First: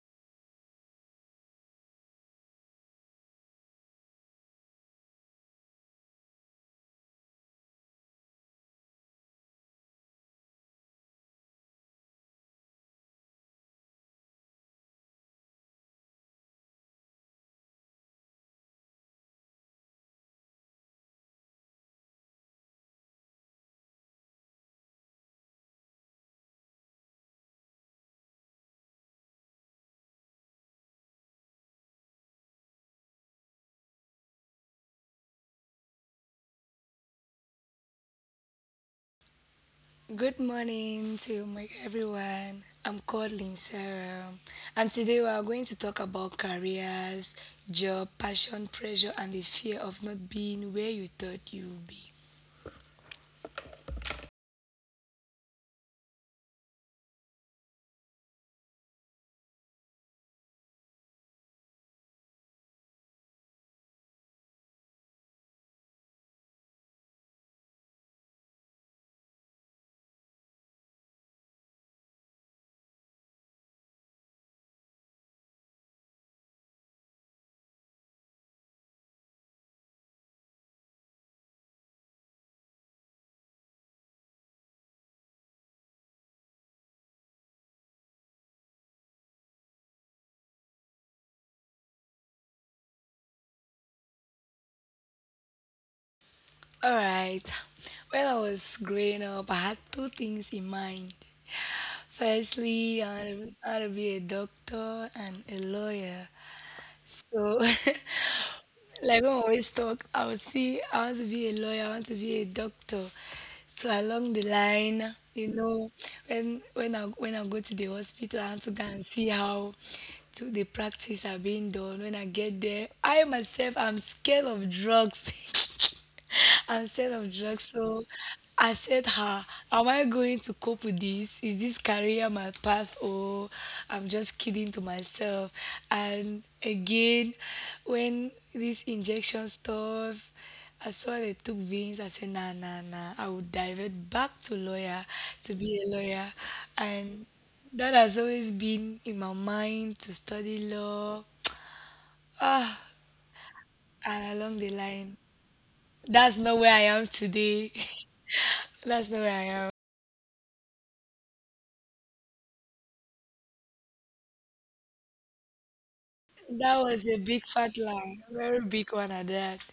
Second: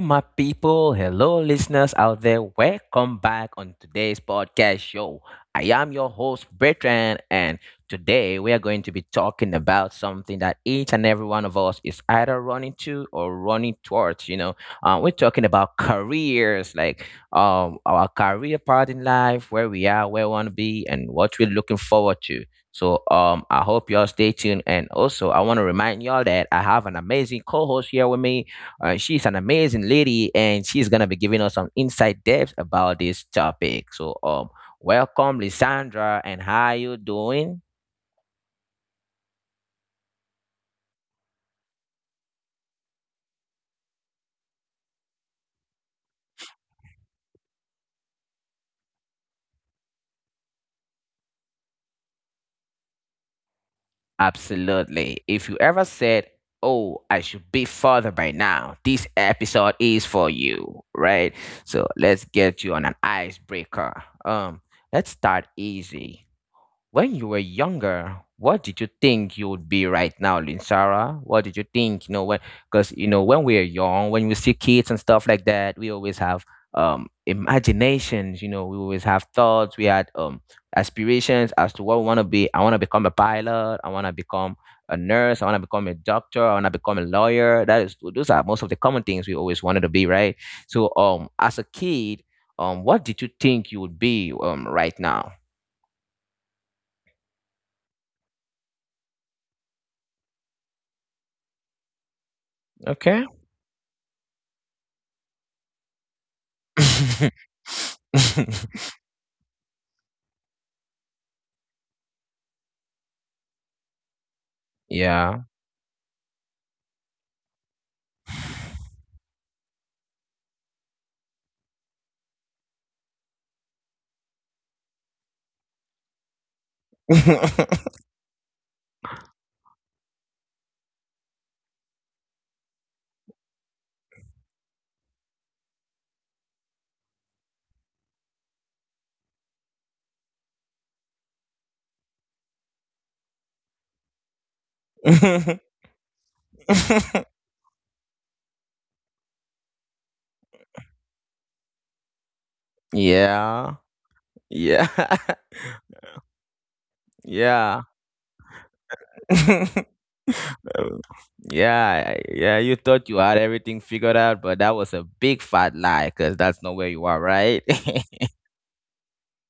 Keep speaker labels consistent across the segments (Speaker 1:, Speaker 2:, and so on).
Speaker 1: My people. Hello, listeners out there. Welcome back on today's podcast show. I am your host, Bertrand, and today we are going to be talking about something that each and every one of us is either running to or running towards. You know, we're talking about careers, like our career part in life, where we are, where we want to be, and what we're looking forward to. So I hope y'all stay tuned. And also, I want to remind y'all that I have an amazing co-host here with me. She's an amazing lady, and she's gonna be giving us some inside depth about this topic. So, welcome, Lisandra, and how you doing?
Speaker 2: Good morning to my everyone. I'm called Lynn Sarah, and today we are going to talk about careers, job, passion, pressure, and the fear of not being where you thought you would be.
Speaker 1: Absolutely. If you ever said, "Oh, I should be further by now," this episode is for you, right? So let's get you on an icebreaker. Um, let's start easy. When you were younger, what did you think you would be right now, Linsara? What did you think? You know, when because you know when we are young, when we see kids and stuff like that, we always have imaginations. You know, we always have thoughts. We had aspirations as to what we want to be. I want to become a pilot. I want to become a nurse. I want to become a doctor. I want to become a lawyer. That is, those are most of the common things we always wanted to be, right? So, as a kid, what did you think you would be, right now?
Speaker 2: All right. When I was growing up, I had two things in mind. Firstly,
Speaker 1: Okay.
Speaker 2: I want to be a doctor and a lawyer. So like when we always talk, I would say I want to be a lawyer, I want to be a doctor. So along the line,
Speaker 1: Yeah.
Speaker 2: when I go to the hospital, I want to go and see how to the practice are being done. When I get there, I myself am scared of drugs. instead of drugs. So I said, "Ha, am I going to cope with this? Is this career my path, or I'm just kidding to myself?" And again, when this injection stuff, I saw they took veins. I said, "Nah, nah, nah. I would divert back to lawyer to be a lawyer," and that has always been in my mind to study law. Ah,
Speaker 1: Yeah.
Speaker 2: and along the
Speaker 1: Yeah.
Speaker 2: line, that's not where I am today.
Speaker 1: Yeah.
Speaker 2: That's not where I am.
Speaker 1: Um, yeah, yeah, you thought you had everything figured out, but that was a big fat lie because
Speaker 2: That
Speaker 1: that's not
Speaker 2: was
Speaker 1: where
Speaker 2: a
Speaker 1: you are,
Speaker 2: big fat
Speaker 1: right?
Speaker 2: lie. Very big one at that.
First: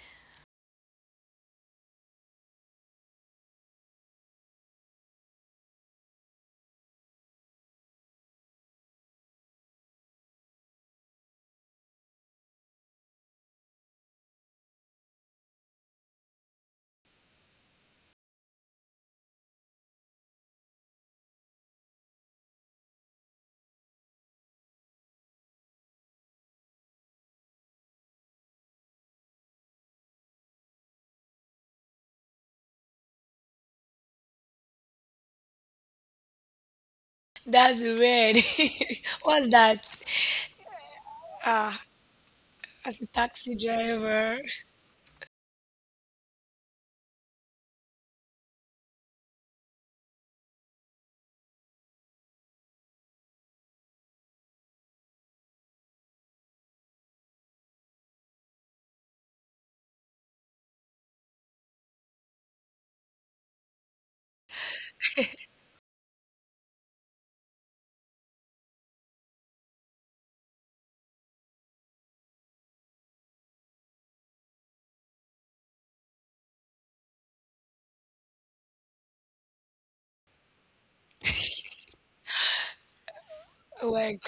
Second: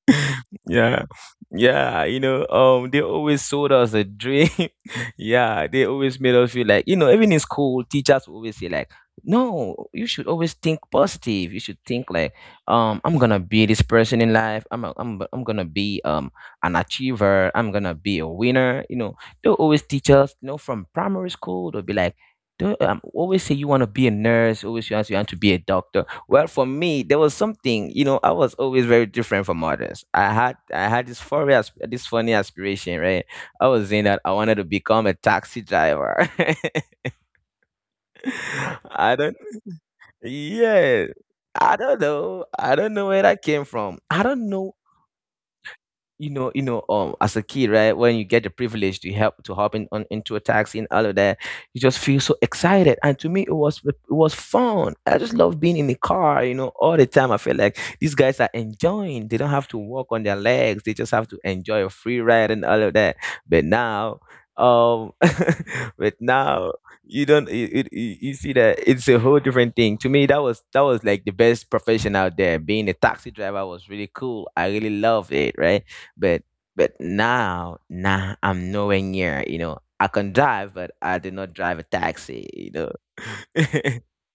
Speaker 1: Yeah, yeah, you know, they always sold us a dream. Yeah, they always made us feel like, you know, even in school, teachers will always say like, no, you should always think positive. You should think like, I'm gonna be this person in life. I'm a, I'm I'm gonna be an achiever. I'm gonna be a winner. You know, they'll always teach us, you know, from primary school, they'll be like, don't always say you want to be a nurse. Always you want to be a doctor. Well, for me, there was something, you know, I was always very different from others. I had this this funny aspiration, right? I was saying that I wanted to become a taxi driver.
Speaker 2: That's weird.
Speaker 1: I don't
Speaker 2: What's that?
Speaker 1: Yeah. I
Speaker 2: Ah,
Speaker 1: don't know. I don't know
Speaker 2: as a
Speaker 1: where that came
Speaker 2: taxi
Speaker 1: from. I don't
Speaker 2: driver.
Speaker 1: know. You know, as a kid, right, when you get the privilege to help to hop in on into a taxi and all of that, you just feel so excited. And to me, it was fun. I just love being in the car, you know, all the time. I feel like these guys are enjoying. They don't have to walk on their legs. They just have to enjoy a free ride and all of that. But now, um but now, you don't you, you, you you see that it's a whole different thing. To me, that was like the best profession out there. Being a taxi driver was really cool. I really love it, right? but but now, nah, I'm nowhere near. You know, I can drive, but I do not drive a taxi. You know,
Speaker 2: Work.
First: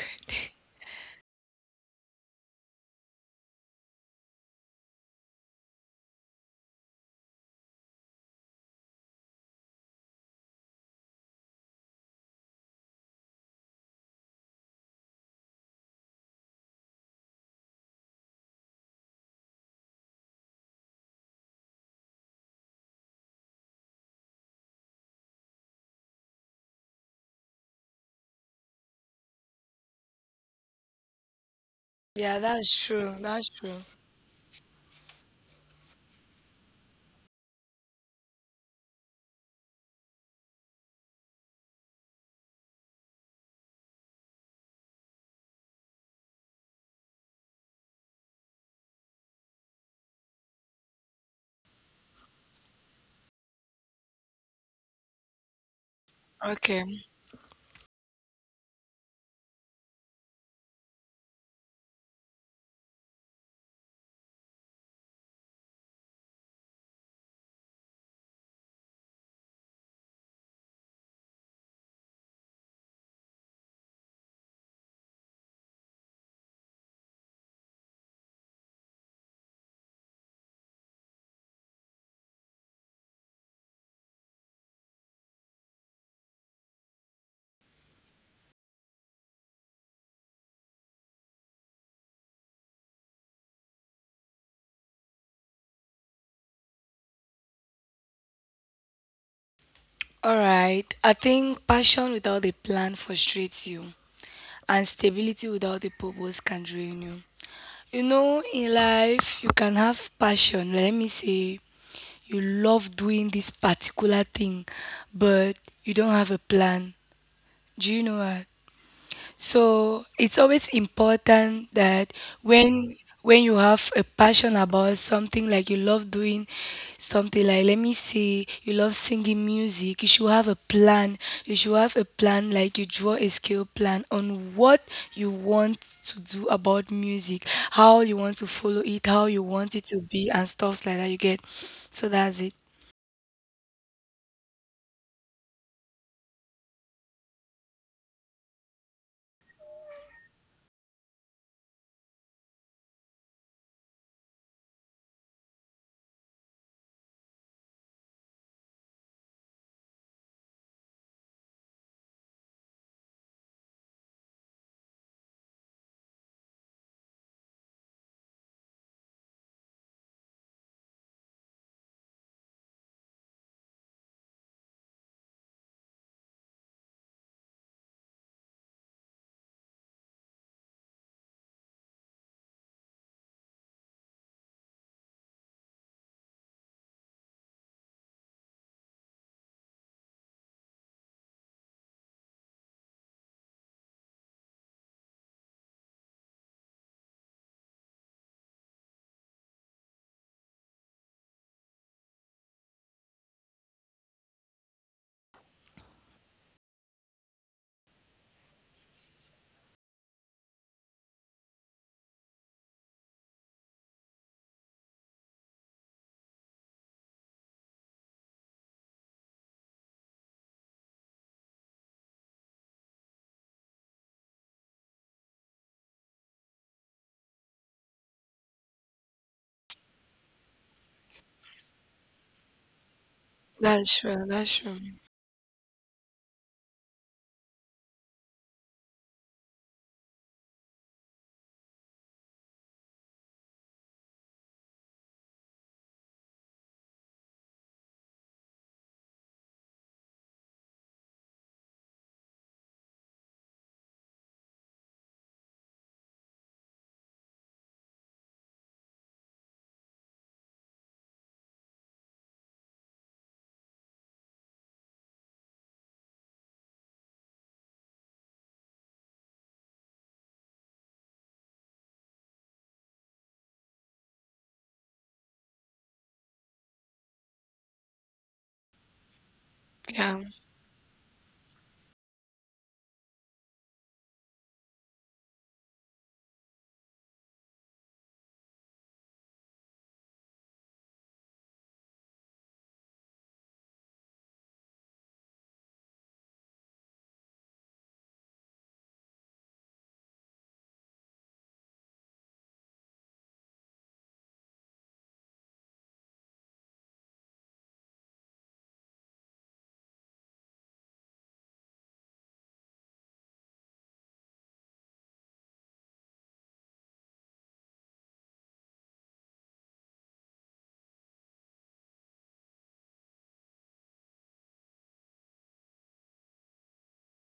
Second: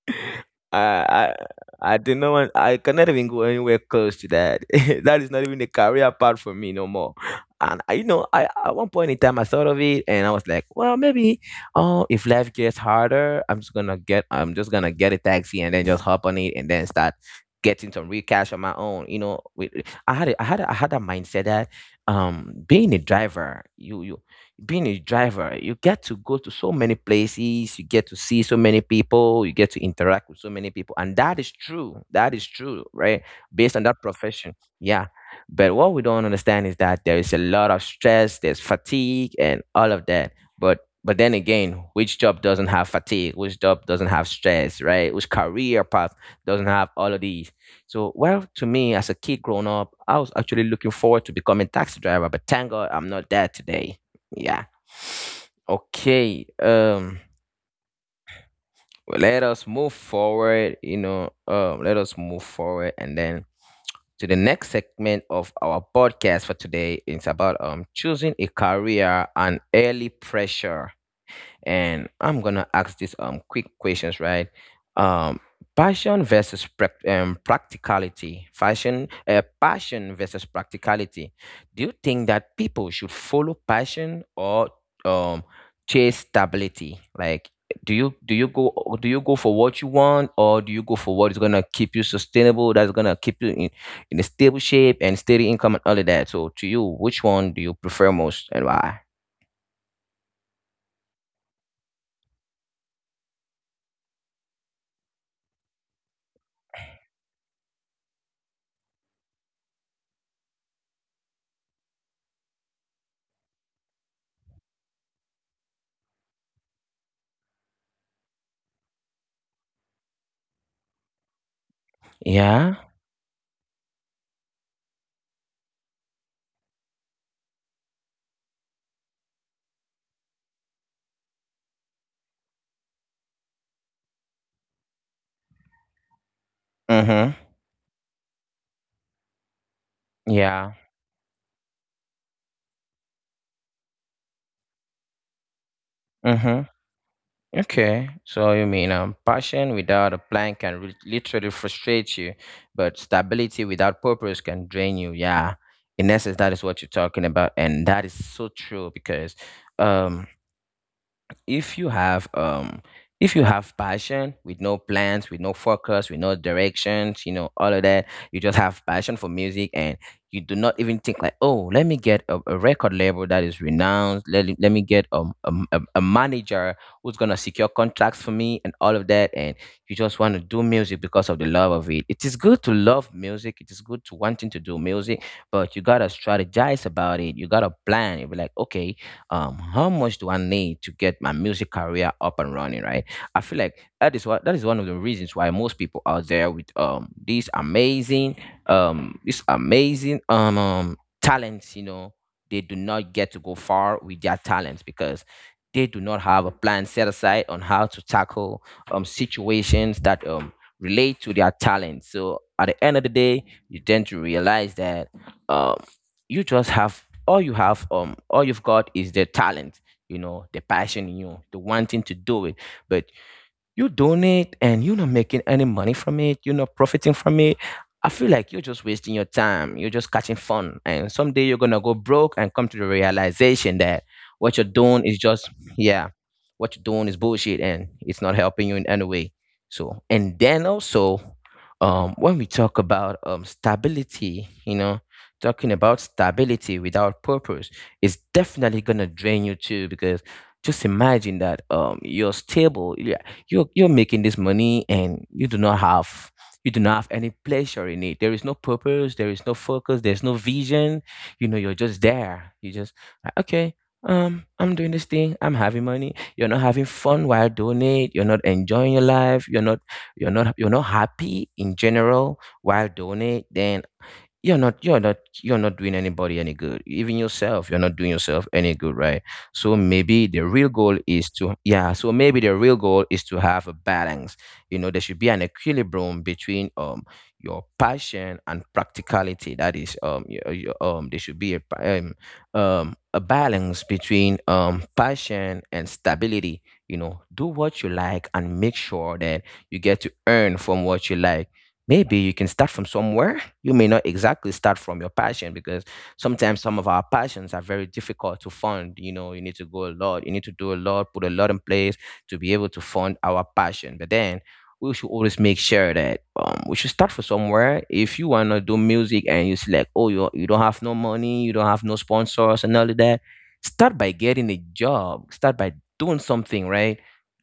Speaker 1: I I I do not want. I cannot even go anywhere close to that. That is not even a career path for me no more. And I, you know, I at one point in time I thought of it, and I was like, well, maybe, oh, if life gets harder, I'm just gonna get a taxi and then just hop on it and then start getting some real cash on my own. You know, with I had a mindset. Being a driver, you being a driver you get to go to so many places, you get to see so many people, you get to interact with so many people. And that is true, that
Speaker 2: Yeah,
Speaker 1: is true
Speaker 2: that's true.
Speaker 1: right?
Speaker 2: That's
Speaker 1: Based on
Speaker 2: true.
Speaker 1: that profession. Yeah. But what we don't understand is that there is a lot of stress, there's fatigue and all of that. But then again, which job doesn't have fatigue? Which job doesn't have stress, right? Which career path doesn't have all of these? So, well, to me, as a kid growing up, I was actually looking forward to becoming taxi driver, but thank God I'm not there today. Yeah. Okay.
Speaker 2: Okay.
Speaker 1: Well, let us move forward, you know, let us move forward and then to the next segment of our podcast for today. It's about choosing a career and early pressure. And I'm gonna ask this quick questions, right? Um, practicality. Passion versus practicality. Do you think that people should follow passion or um chase stability? Like, do you do you go do you go for what you want, or do you go for what is gonna keep you sustainable? That's gonna keep you in a stable shape and steady income and all of that. So, to you, which one do you prefer most and why?
Speaker 2: All right. I think passion without a plan frustrates you, and stability without a purpose can drain you. You know, in life, you can have passion. Let me say, you love doing this particular thing, but you don't have a plan. Do you know what? So it's always important that
Speaker 1: Yeah.
Speaker 2: when when you have a passion about something, like you love doing something. Like let me say you love singing music, you should have a plan. You should have a plan, like you draw a skill plan on what you want to do about music,
Speaker 1: Mm-hmm.
Speaker 2: how you want to follow it, how you want it to be, and stuff like that.
Speaker 1: Yeah.
Speaker 2: You get? So that's it.
Speaker 1: Mm-hmm. Okay. So you mean passion without a plan can literally frustrate you, but stability without purpose can drain you. Yeah. In essence, that is what you're talking about, and that is so true. Because, um, if you have um if you have passion with no plans, with no focus, with no directions, you know, all of that, you just have passion for music, and you do not even think like, oh, let me get a record label that is renowned. Let me get a manager who's gonna secure contracts for me and all of that. And you just want to do music because of the love of it. It is good to love music. It is good to wanting to do music. But you gotta strategize about it. You gotta plan. You be like, okay, how much do I need to get my music career up and running, right? I feel like that is what that is one of the reasons why most people out there with these amazing this amazing talents, you know, they do not get to go far with their talents because they do not have a plan set aside on how to tackle situations that relate to their talent. So at the end of the day, you tend to realize that um you have all you've got is the talent, you know, the passion in you, the wanting to do it. But you donate, and you're not making any money from it, you're not profiting from it. I feel like you're just wasting your time. You're just catching fun. And someday you're gonna go broke and come to the realization that
Speaker 2: That's true,
Speaker 1: what
Speaker 2: that's
Speaker 1: you're
Speaker 2: true.
Speaker 1: doing is just yeah, what you're doing is bullshit, and it's not helping you in any way. So, and then also when we talk about stability, you know, talking about stability without purpose is definitely gonna drain you too. Because just imagine that you're stable, you're making this money, and you do not have you do not have any pleasure in it. There is no purpose, there is no focus, there's no vision. You know, you're just there, you just like, okay, I'm doing this thing, I'm having money. You're not having fun while doing it. You're not enjoying your life. You're not happy in general while doing it. Then you're not you're not you're not doing anybody any good, even yourself. You're not doing yourself any good, right? So
Speaker 2: Yeah,
Speaker 1: maybe the real goal is to maybe the real goal is to have a balance. You know, there should be an equilibrium between your passion and practicality. That is there should be a a balance between passion and stability. You know, do what you like, and make sure that you get to earn from what you like. Maybe you can start from somewhere. You may not exactly start from your passion because sometimes some of our passions are very difficult to fund. You know, you need to go a lot, you need to do a lot, put a lot in place to be able to fund our passion. But then we should always make sure that we should start from somewhere. If you wanna do music and you select, oh, you don't have no money, you don't have no sponsors and all of that, start by getting a job. Start by doing something, right?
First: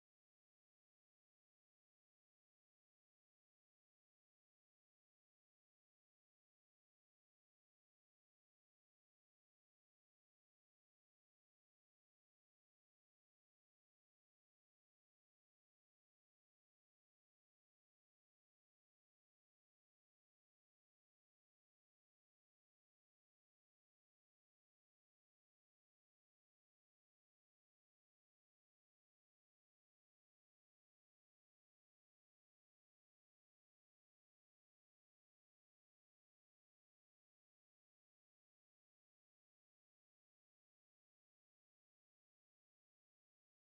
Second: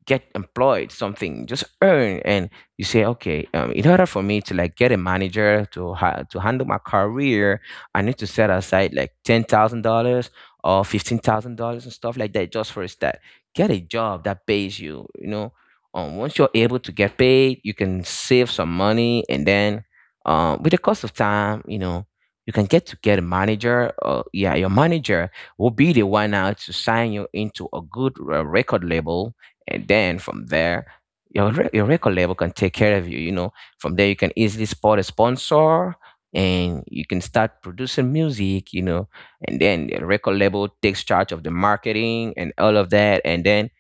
Speaker 1: Get employed, something. Just earn, and you say okay, in order for me to like get a manager to handle my career. I need to set aside like $10,000 or $15,000 and stuff like that just for a start. Get a job that pays you, you know once you're able to get paid you can save some money, and then, with the cost of time, you know, you can get to get a manager. Yeah, your manager will be the one now to sign you into a good record label, and then from there your record label can take care of you. You know, from there you can easily spot a sponsor and you can start producing music. You know, and then the record label takes charge of the marketing and all of that, and then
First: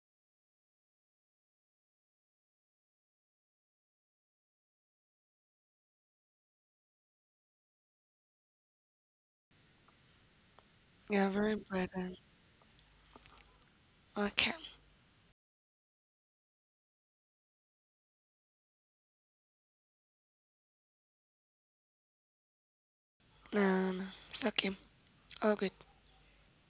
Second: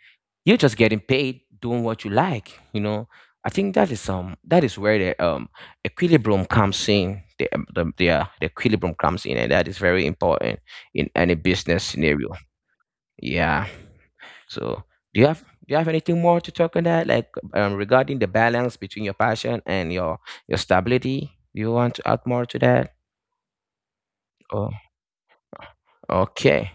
Speaker 1: you're just getting paid doing what you like. You know, I think that is where the equilibrium comes in. The equilibrium comes in, and that is very important in
Speaker 2: yeah,
Speaker 1: any
Speaker 2: very
Speaker 1: business
Speaker 2: important.
Speaker 1: scenario. Yeah.
Speaker 2: Okay.
Speaker 1: So, do you have do you have anything more to talk on that, like, regarding the balance between your passion and your stability? Do you want to add more to that?
Speaker 2: No, no, no. It's
Speaker 1: Or
Speaker 2: okay. All good.
Speaker 1: okay.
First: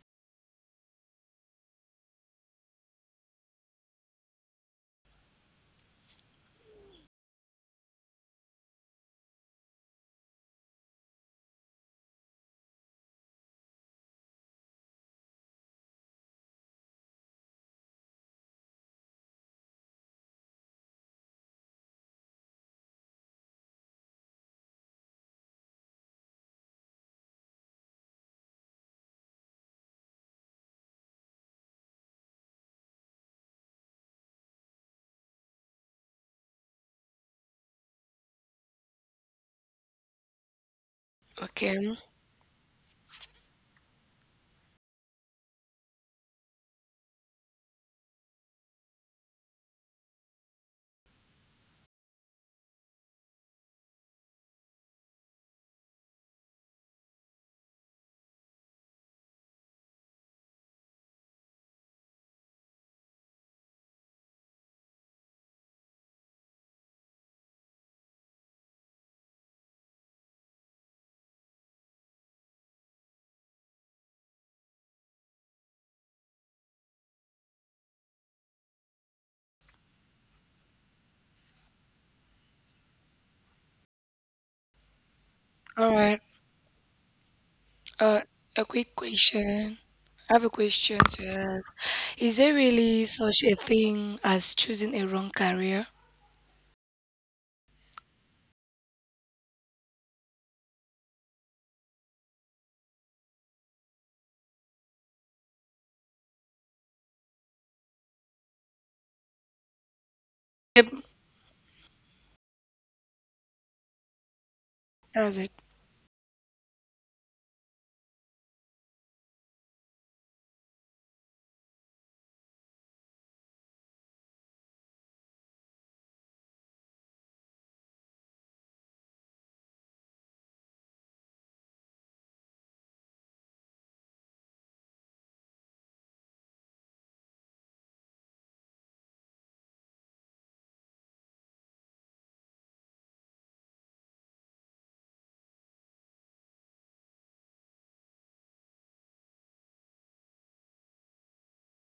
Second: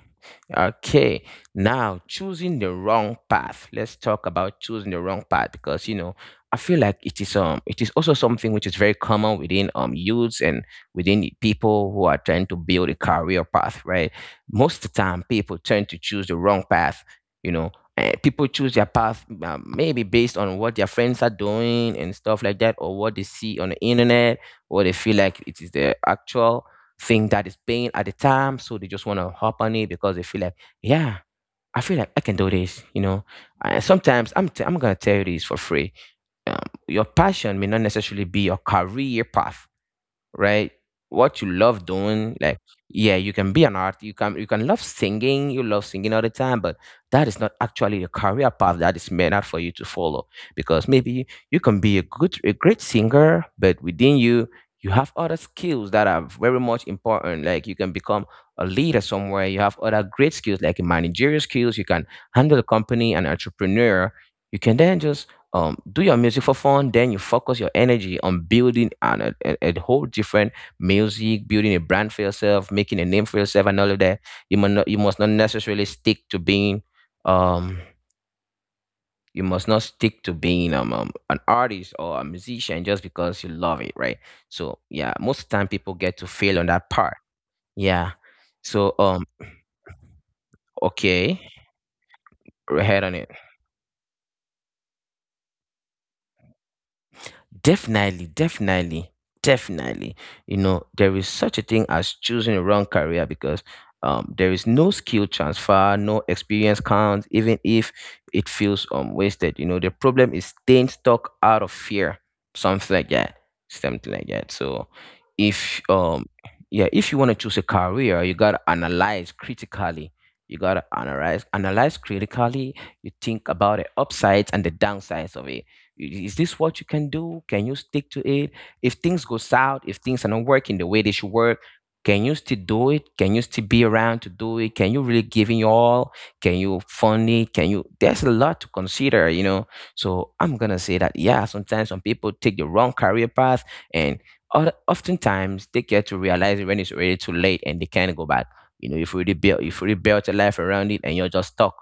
Speaker 1: Okay. Now, choosing the wrong path. Let's talk about choosing the wrong path because, you know, I feel like it is also something which is very common within youths and within the people who are trying to build a career path, right? Most of the time people tend to choose the wrong path, you know. People choose their path, maybe based on what their friends are doing and stuff like that, or what they see on the internet, or they feel like it is the actual thing that is paying at the time. So they just want to hop on it because they feel like, yeah, I feel like I can do this, you know. And sometimes I'm going to tell you this for free. Um, your passion may not necessarily be your career path, right? What you
Speaker 2: Okay,
Speaker 1: love doing, like, yeah, you can be an art, you can love singing, you love singing all the time, but that is not actually a career path that is meant out for you to follow. Because maybe you can be a great singer, but within you you have other skills that are very much important. Like you can become a leader somewhere. You have other great skills like managerial skills. You can handle a company, an entrepreneur. You can then just, do your music for fun, then you focus your energy on building an, a whole different music, building a brand for yourself, making a name for yourself, and all of that. You must not necessarily stick to being, um, you must not stick to being an artist or a musician just because you love it, right? So yeah, most of the time people
Speaker 2: all
Speaker 1: get
Speaker 2: right.
Speaker 1: to fail on that part. Yeah.
Speaker 2: Uh, a
Speaker 1: So
Speaker 2: quick question. I have a question to
Speaker 1: okay,
Speaker 2: ask. Is there
Speaker 1: go ahead
Speaker 2: really
Speaker 1: on it.
Speaker 2: such a thing as choosing a wrong career?
Speaker 1: Definitely, definitely, definitely. You know, there is such a thing as choosing a wrong career because, there is no skill transfer, no experience count, even if it feels wasted. You know, the problem is
Speaker 2: Yep.
Speaker 1: staying stuck out of fear, something like that, something like that. So,
Speaker 2: That's it.
Speaker 1: if yeah, if you want to choose a career, you gotta analyze critically. You gotta analyze critically. You think about the upsides and the downsides of it. Is this what you can do? Can you stick to it? If things go south, if things are not working the way they should work, can you still do it? Can you still be around to do it? Can you really give in your all? Can you fund it? Can you? There's a lot to consider, you know. So I'm gonna say that yeah, sometimes some people take the wrong career path, and oftentimes they get to realize it when it's already too late, and they can't go back. You know, if you really built a life around it, and you're just stuck.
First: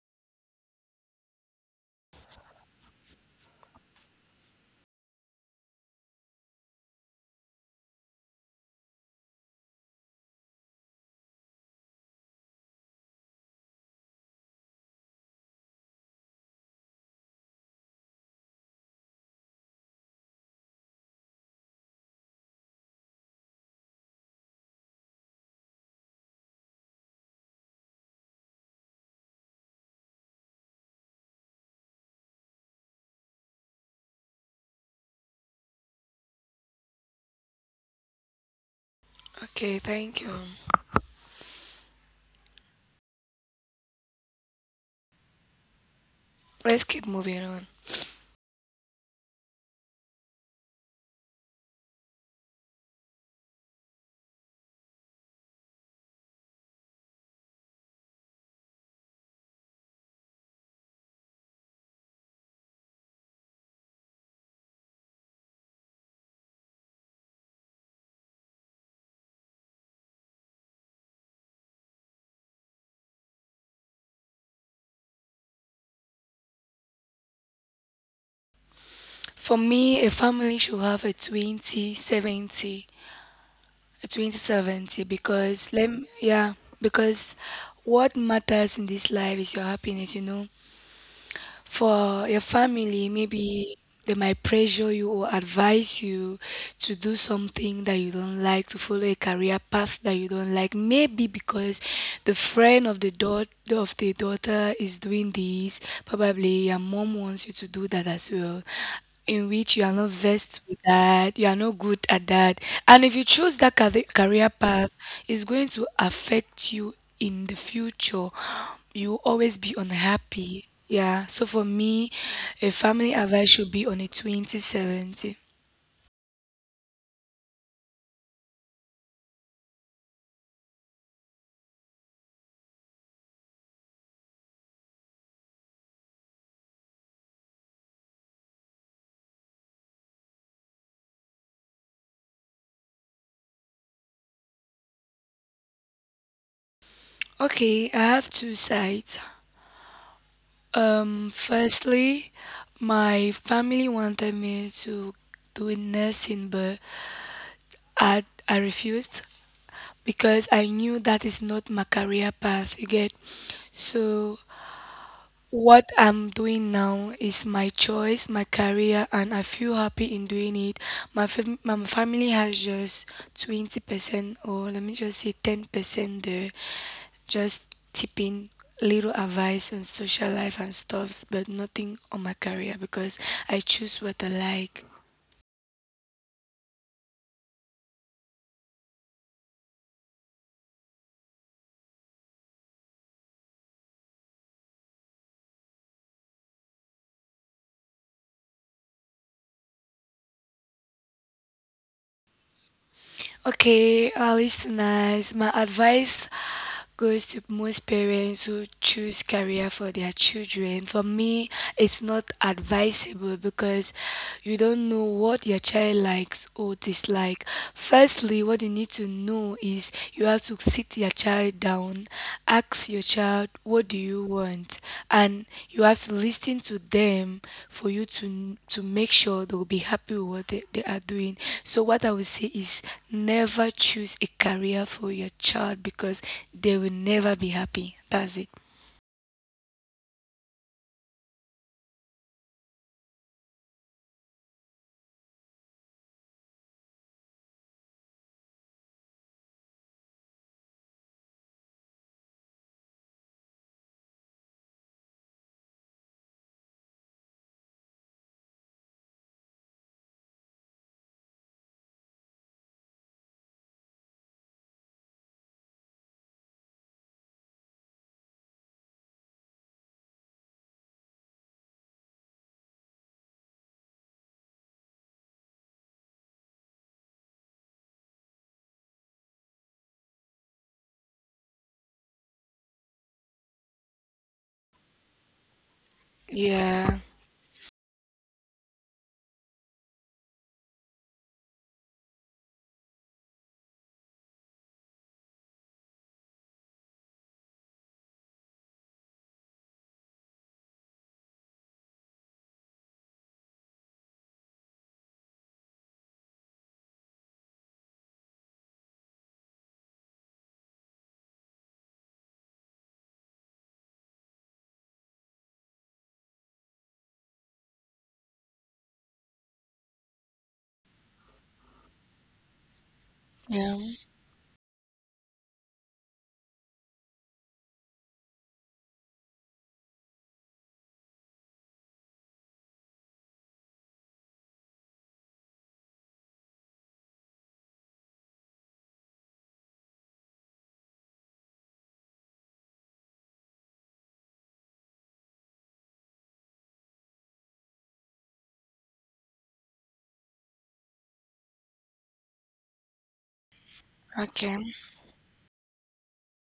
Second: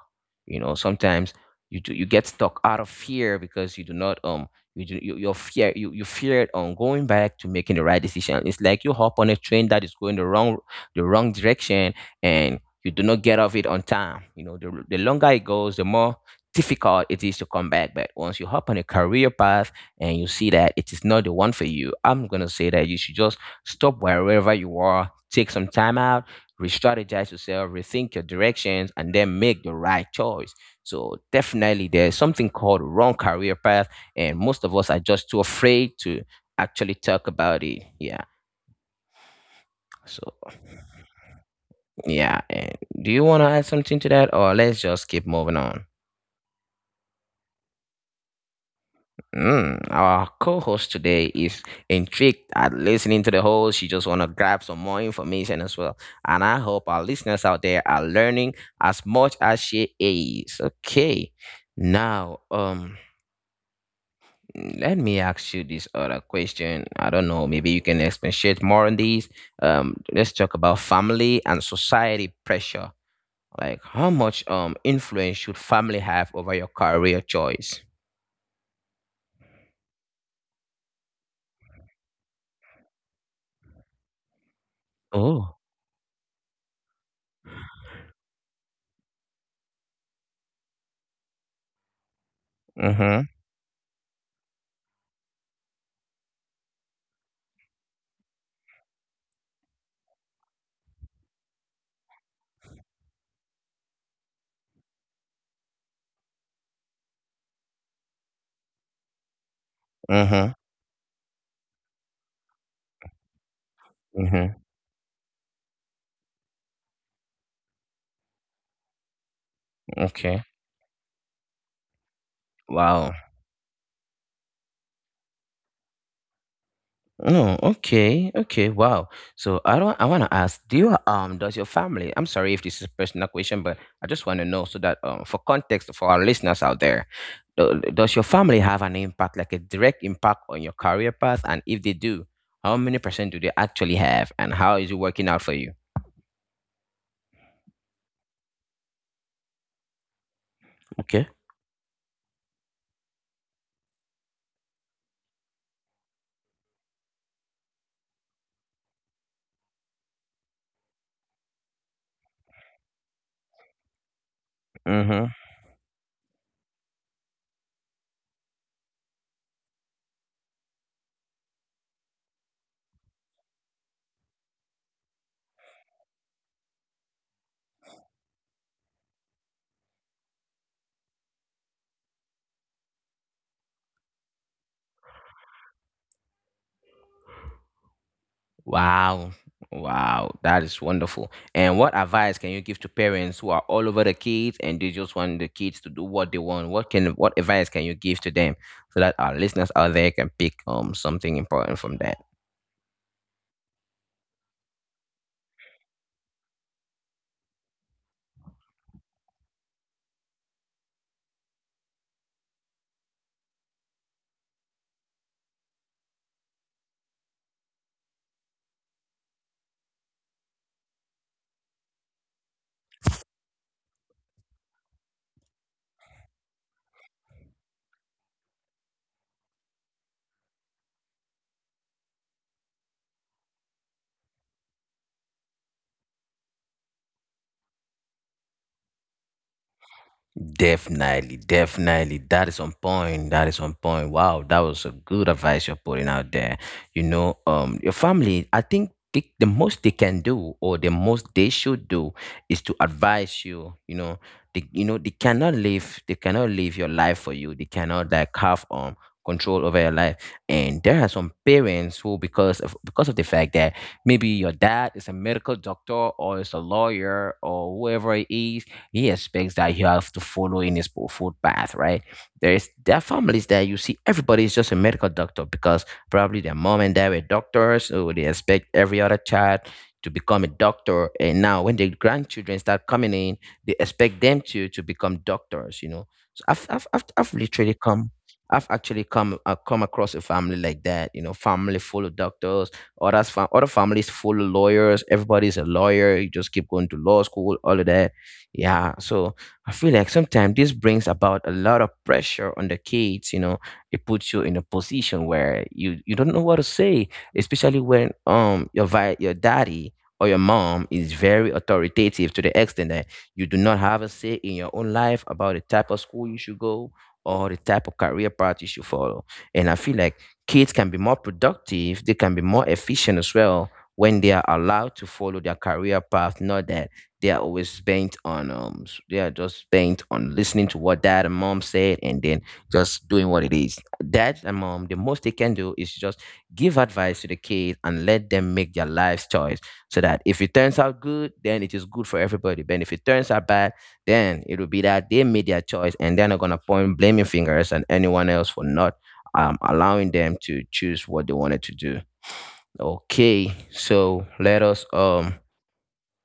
Speaker 1: You know, sometimes you get stuck out of fear because you do not you feared on going back to making the right decision. It's like you hop on a train that is going the wrong direction, and you do not get off it on time. You know, the longer it goes, the more difficult it is to come back. But once you hop on a career path and you see that it is not the one for you, I'm going to say that you should just stop wherever you are, take some time out, re-strategize yourself, rethink your directions, and then make the right choice. So definitely there's something called wrong career path, and most of us are just too afraid to actually talk about it. Yeah.
Speaker 2: Okay, thank you.
Speaker 1: So yeah. And do you want to add something to that, or let's just keep moving on?
Speaker 2: Let's keep moving on.
Speaker 1: Mm, our co-host today is intrigued at listening to the whole. She just want to grab some more information as well, and I hope our listeners out there are learning as much as she is. Okay, now Let me ask you this other question. I don't know. Maybe you can expatiate more on these. Let's talk about family and society pressure. Like, how much influence should family have over your career choice?
Speaker 2: For me, a family should have a 20/70, a 20/70,
Speaker 1: Oh.
Speaker 2: because let yeah, because what matters in this life is your happiness, For your family,
Speaker 1: Mm-hmm.
Speaker 2: maybe they might pressure you or advise you to do something that you don't like, to follow a career path that you don't like. Maybe because the friend of the daughter is doing this, probably your mom wants you to do that as well. In which you are not
Speaker 1: Mm-hmm.
Speaker 2: versed with that, you are not good at that, and if you choose that career
Speaker 1: Mm-hmm.
Speaker 2: path, it's going to affect you in the future. You will always be
Speaker 1: Okay.
Speaker 2: unhappy. Yeah. So for me, a family
Speaker 1: Wow.
Speaker 2: advice should be on a 20/70.
Speaker 1: Oh, okay, okay, wow. So I don't, I want to ask, do you, does your family, I'm sorry if this is a personal question, but I just want to know so that, for context for our listeners out there, does your family have an impact, like a direct impact on your career path? And if they do, how many percent do they actually have, and how is it working out for you?
Speaker 2: Okay, I have two sides.
Speaker 1: Okay.
Speaker 2: Firstly, my family wanted me to do nursing, but I refused because I knew that is not my career path. You get? So
Speaker 1: Mm-hmm.
Speaker 2: what I'm doing now is my choice, my career, and I feel happy in doing it. My family has just 20% or let me just say 10% there, just tipping little advice on social life and stuffs, but nothing on my career because I choose what I like.
Speaker 1: Wow. Wow. That is wonderful. And what advice can you give to parents who are all over the kids and they just want the kids to do what they want? What advice can you give to them so that our listeners out there can pick something important from that?
Speaker 2: Okay, listeners, my advice goes to most parents who choose career for their children. For me, it's not advisable because you don't know what your child likes or dislike. Firstly, what you need to know is you have to sit your child down, ask your child, what do you want? And you have to listen to them for you to make sure they'll be happy with what they are doing. So what I would say is never choose a career for your child because they will never be happy. That's it.
Speaker 1: Definitely, definitely. That is on point. That is on point. Wow, that was a good advice you're putting out there. You know, your family, I think the most they can do or the most they should do is to advise you, you know, they cannot live your life for you. They cannot like have control over your life. And there are some parents who because of the fact that maybe your dad is a medical doctor or is a lawyer or whoever it is, he expects that you have to follow in his footpath, right? There are families that you see everybody is just a medical doctor because probably their mom and dad were doctors, so they expect every other child to become a doctor. And now when the grandchildren start coming in, they expect them to become doctors, you know. So
Speaker 2: Yeah.
Speaker 1: I've literally come I've actually come come across a family like that, you know, family full of doctors, other families full of lawyers. Everybody's a lawyer. You just keep going to law school, all of that, yeah, so I feel like sometimes this brings about a lot of pressure on the kids, you know. It puts you in a position where you don't know what to say, especially when your daddy or your mom is very authoritative to the extent that you do not have a say in your own life about the type of school you should go or the type of career path you should follow. And I feel like kids can be more productive, they can be more efficient
Speaker 2: Yeah.
Speaker 1: as well when they are allowed to follow their career path, not that they are always bent on they are just bent on listening to what dad and mom said and then just doing what it is. Dad and mom, the most they can do is just give advice to the kids and let them make their life's choice. So that if it turns out good, then it is good for everybody. But if it turns out bad, then it will be that they made their choice and they're not gonna point blaming fingers and anyone else for not allowing them to choose what they wanted to do. Okay,
Speaker 2: Okay.
Speaker 1: so let us um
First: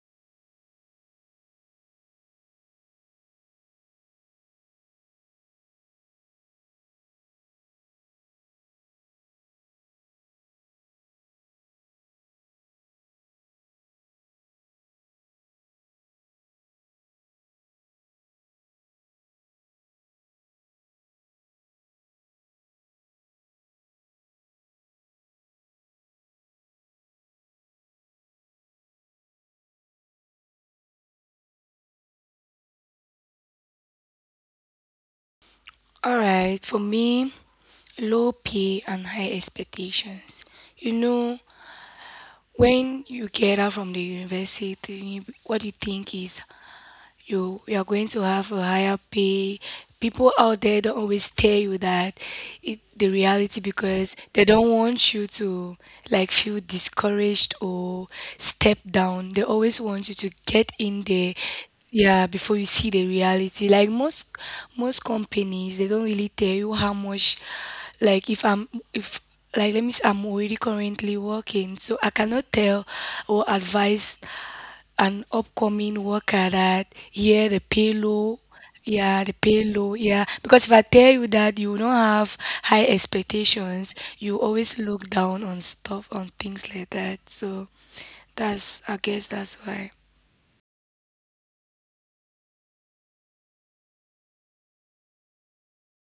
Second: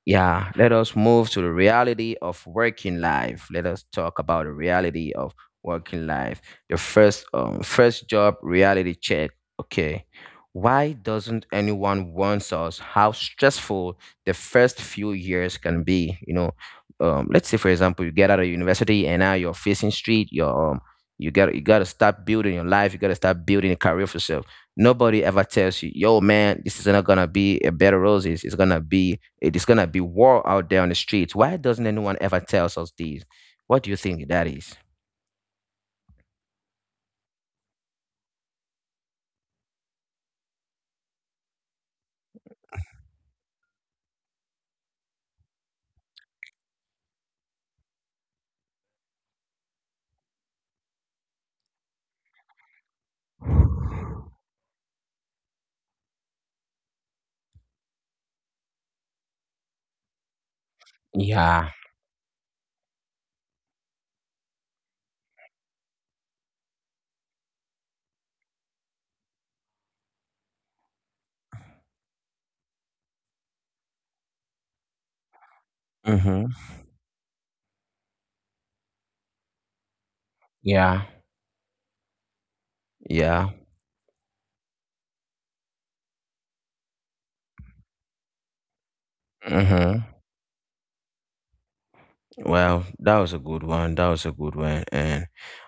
Speaker 1: yeah, let us move to the reality of working life. Let us talk about the reality of working life. The first job reality check. Okay. Why doesn't anyone warns us how stressful the first few years can be? You know, let's say for example, you get out of university and now you're facing street, you gotta start building your life, you gotta start building a career for yourself. Nobody ever tells you, yo man, this is not gonna be a bed of roses, it is gonna be war out there on the streets. Why doesn't anyone ever tells us this? What do you think that is?
Speaker 2: All right. For me, low pay and high expectations. You know, when you get out from the university, what you think is you are going to have a higher pay. People out there don't always tell you that it, the reality, because they don't want you to like feel discouraged or step down. They always want you to get in there,
Speaker 1: Yeah.
Speaker 2: yeah, before you see the reality. Like most companies, they don't really tell you how much. Like if I'm if like let me say I'm already currently working, so I cannot tell or advise an upcoming worker
Speaker 1: Mm-hmm.
Speaker 2: that yeah the payload yeah the payload yeah, because if I tell you
Speaker 1: Yeah.
Speaker 2: that you don't have high
Speaker 1: Yeah.
Speaker 2: expectations, you always look down on stuff on things like that, so that's I guess that's why
Speaker 1: Mm-hmm. Well, that was a good one. That was a good one, and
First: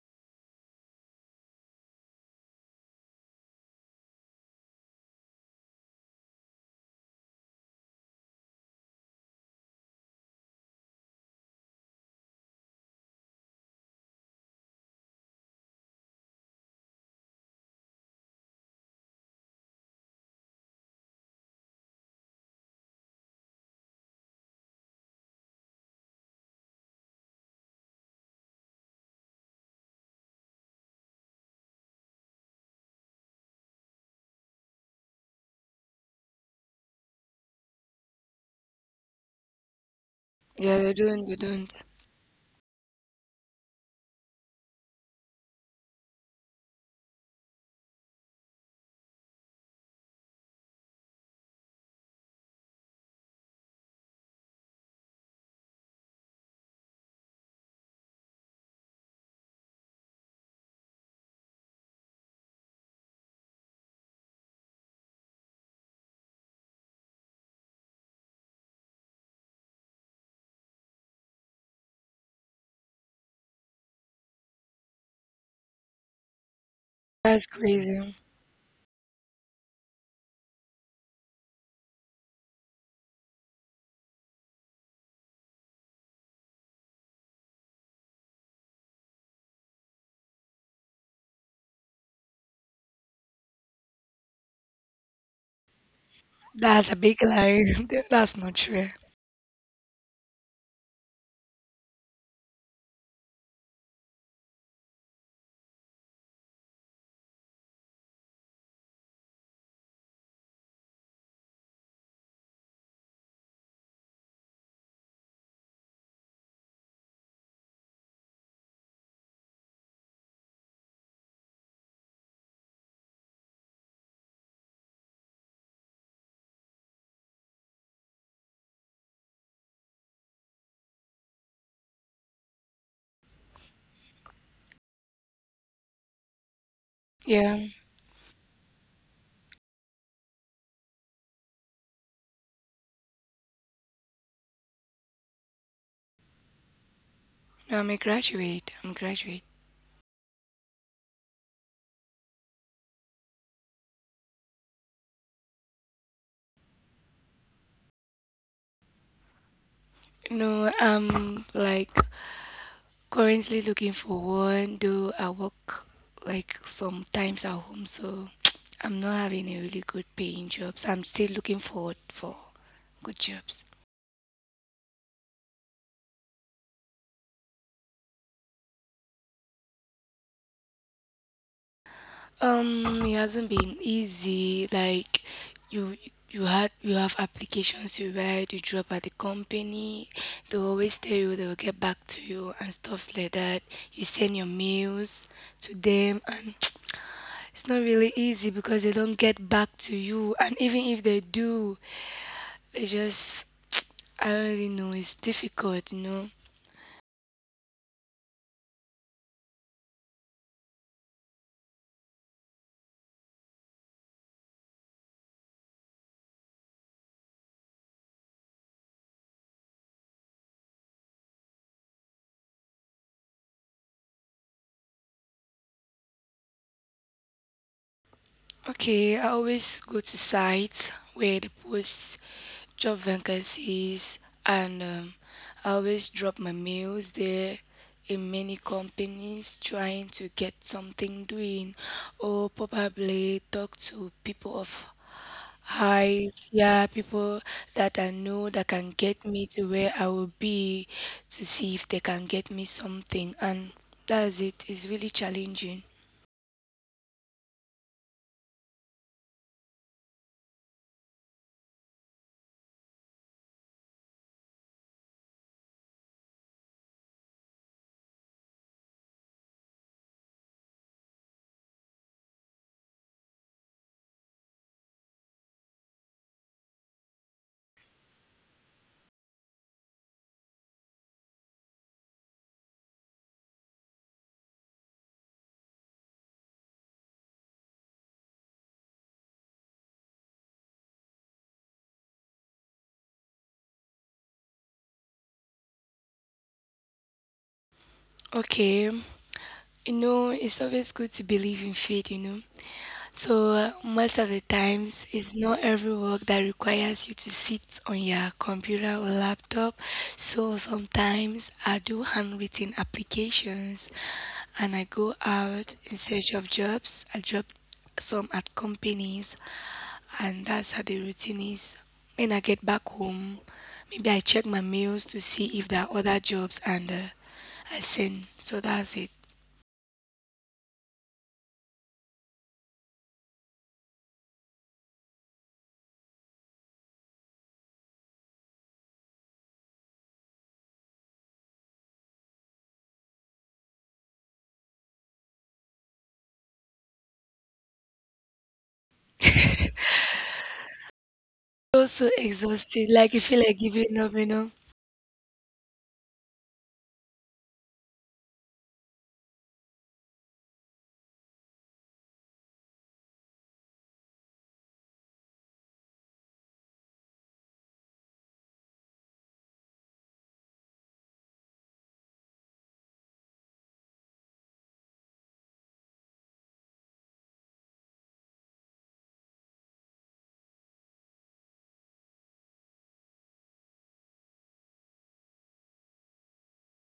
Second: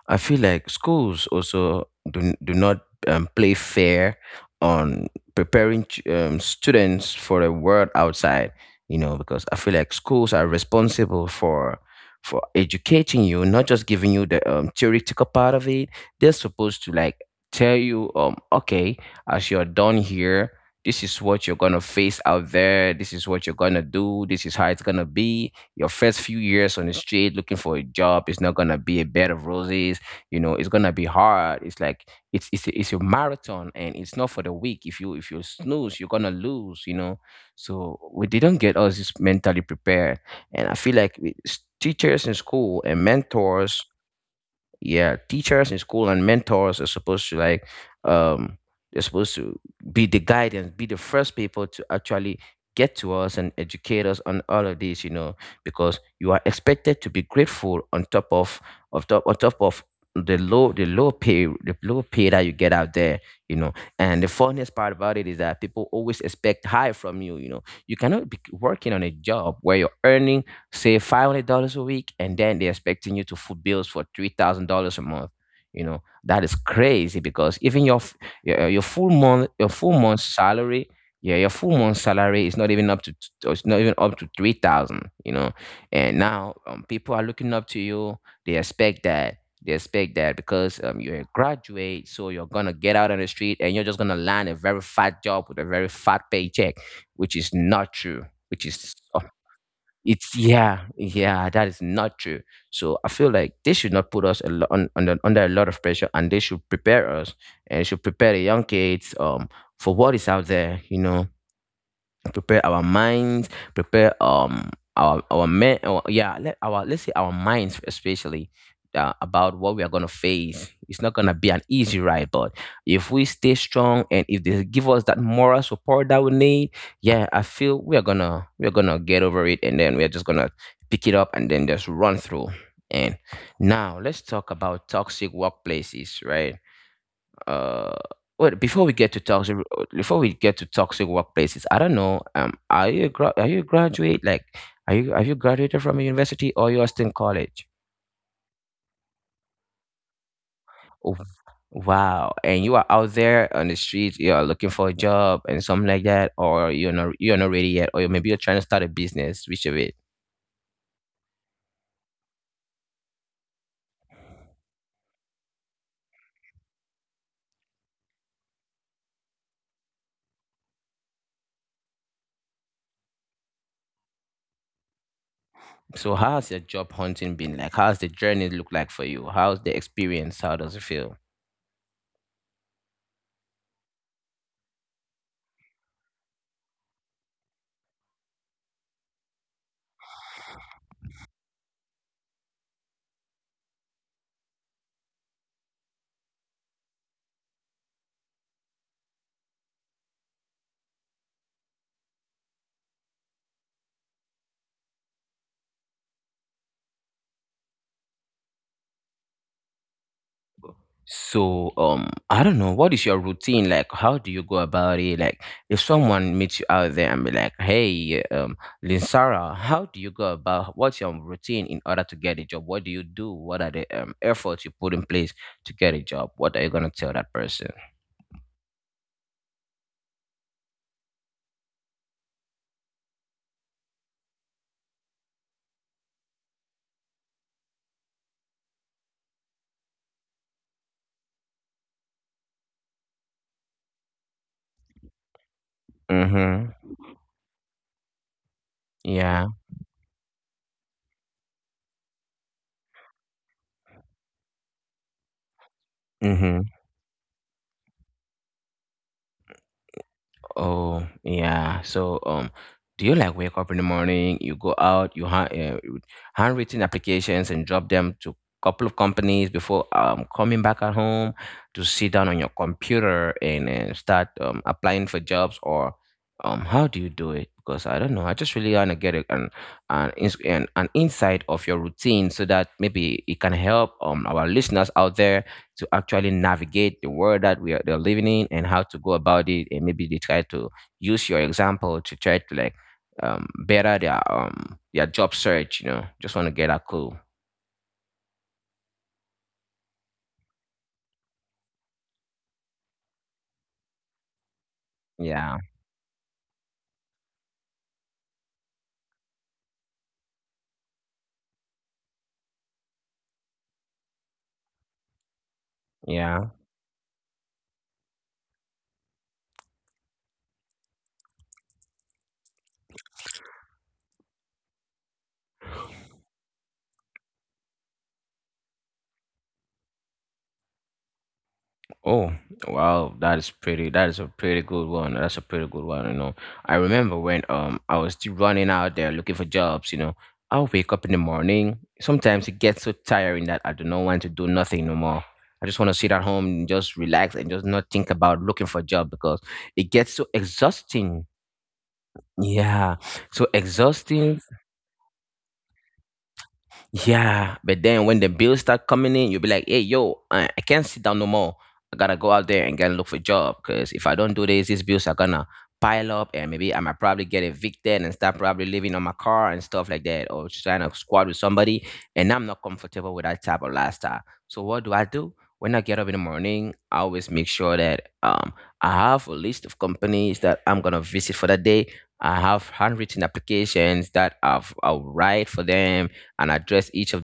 Speaker 1: I feel like schools also do not play fair on preparing students for the world outside. You know, because I feel like schools are responsible for educating you, not just giving you the theoretical part of it. They're supposed to like tell you, okay, as you're done here. This is what you're gonna face out there. This is what you're gonna do. This is how it's gonna be. Your first few years on the street looking for a job is not gonna be a bed of roses. You know, it's gonna be hard. It's like it's a marathon, and it's not for the weak. If you snooze, you're gonna lose. You know, so we didn't get us just mentally prepared, and I
Speaker 2: yeah
Speaker 1: feel
Speaker 2: they
Speaker 1: like
Speaker 2: don't they don't
Speaker 1: teachers in school and mentors are supposed to like um they're supposed to be the guidance, be the first people to actually get to us and educate us on all of this, you know, because you are expected to be grateful on top of the low pay that you get out there, you know. And the funniest part about it is that people always expect high from you you know You cannot be working on a job where you're earning save $500 a week, and then they're expecting you to foot bills for $3,000 a month. You know that is crazy, because even
Speaker 2: that's
Speaker 1: your f-
Speaker 2: crazy.
Speaker 1: your, uh, your full month your full month salary, yeah your full month salary is not even up to 3,000. You know, and now people are looking up to you. They expect that they expect that because you're a graduate, so you're gonna get out on the street and you're just gonna land a very fat job with a very fat paycheck, which
Speaker 2: That's a
Speaker 1: is
Speaker 2: big
Speaker 1: not
Speaker 2: lie.
Speaker 1: true. Which
Speaker 2: That's
Speaker 1: is
Speaker 2: not
Speaker 1: so
Speaker 2: true.
Speaker 1: it's yeah, yeah, that is not true. So I feel like they should not put us a lot under a lot of pressure, and they should prepare us and should prepare the young kids for what is out there. You know, prepare our minds, prepare our men or yeah let our let's say our minds especially, about what we are going to face. It's not going to be an easy ride, but if we stay strong and if they give us that moral support that we need, yeah, I feel we are going to get over it, and then we are just going to pick it up and then just run through. And now let's talk about toxic workplaces, right? uh
Speaker 2: Yeah.
Speaker 1: well, before we get to toxic workplaces. I don't know, are you a gra- are you a graduate, like, are you have you graduated from a university, or you are still in college?
Speaker 2: No, I'm a graduate,
Speaker 1: Oh, wow, and you are out there on the streets, you are looking for a job and something like that, or you're not ready yet, or maybe you're trying to start a business, which of it?
Speaker 2: no, I'm like currently looking for one, though I work like sometimes at home, so I'm not having a really good paying job. So I'm still looking forward for good jobs.
Speaker 1: So how's your job hunting been, like how's the journey look like for you, how's the experience, how does it feel?
Speaker 2: It hasn't been easy. Like you, you had you have applications you write, you drop at the company. They always tell you they will get back to you and stuffs like that. You send your mails to them, and it's not really easy because they don't get back to you. And even if they do, I just, I already know it's difficult, you know.
Speaker 1: So, I don't know, what is your routine like? How do you go about it? Like, if someone meets you out there and be like, "Hey, Linsara, how do you go about? What's your routine in order to get a job? What do you do? What are the efforts you put in place to get a job?" What are you gonna tell that person?
Speaker 2: Okay, I always go to sites where they post job vacancies, and I always drop my mails there in many companies trying to get something doing, or probably talk to people of high,
Speaker 1: Mm-hmm.
Speaker 2: yeah, people that I know that can
Speaker 1: Yeah.
Speaker 2: get me to where I will be, to see if they can get me something, and that's it. It's really challenging.
Speaker 1: Mm-hmm. Oh, yeah. So, do you like wake up in the morning, you go out, you handwritten applications and drop them to couple of companies before coming back at home to sit down on your computer and, start applying for jobs, or how do you do it? Because I don't know, I just really want to get an insight of your routine so that maybe it can help our listeners out there to actually navigate the world that we are they're living in and how to go about it, and maybe they try to use your example to try to like better their job search. Just want to get that cool.
Speaker 2: Okay. You know, it's always good to believe in faith, you know. So, most of the times,
Speaker 1: Yeah,
Speaker 2: it's not every work that requires you to sit on your computer or laptop. So, sometimes I do handwritten applications and I go out in
Speaker 1: yeah.
Speaker 2: search of jobs. I drop some at companies, and that's how the routine is. When I get back home, maybe I check my mails to see if there are other jobs and I send. So, that's
Speaker 1: Oh, wow, that is a pretty good one. That's a pretty good one, you know. I remember when I was still running out there looking for jobs, you know. I'll wake up in the morning. Sometimes it gets so tiring that I do not want to do nothing no more. I just want to sit at home and just relax and just not think about looking for a job because it
Speaker 2: it.
Speaker 1: gets so exhausting.
Speaker 2: So so
Speaker 1: Yeah.
Speaker 2: exhausted.
Speaker 1: So
Speaker 2: Like you feel like giving
Speaker 1: exhausting.
Speaker 2: up, you know.
Speaker 1: Yeah, but then when the bills start coming in, you'll be like, "Hey, yo, I can't sit down no more. I gotta go out there and gotta look for a job. Cause if I don't do this, these bills are gonna pile up, and maybe I might probably get evicted and start probably living on my car and stuff like that, or just trying to squat with somebody. And I'm not comfortable with that type of lifestyle. So what do I do? When I get up in the morning, I always make sure that I have a list of companies that I'm gonna visit for that day. I have handwritten applications that I'll write for them and address each of the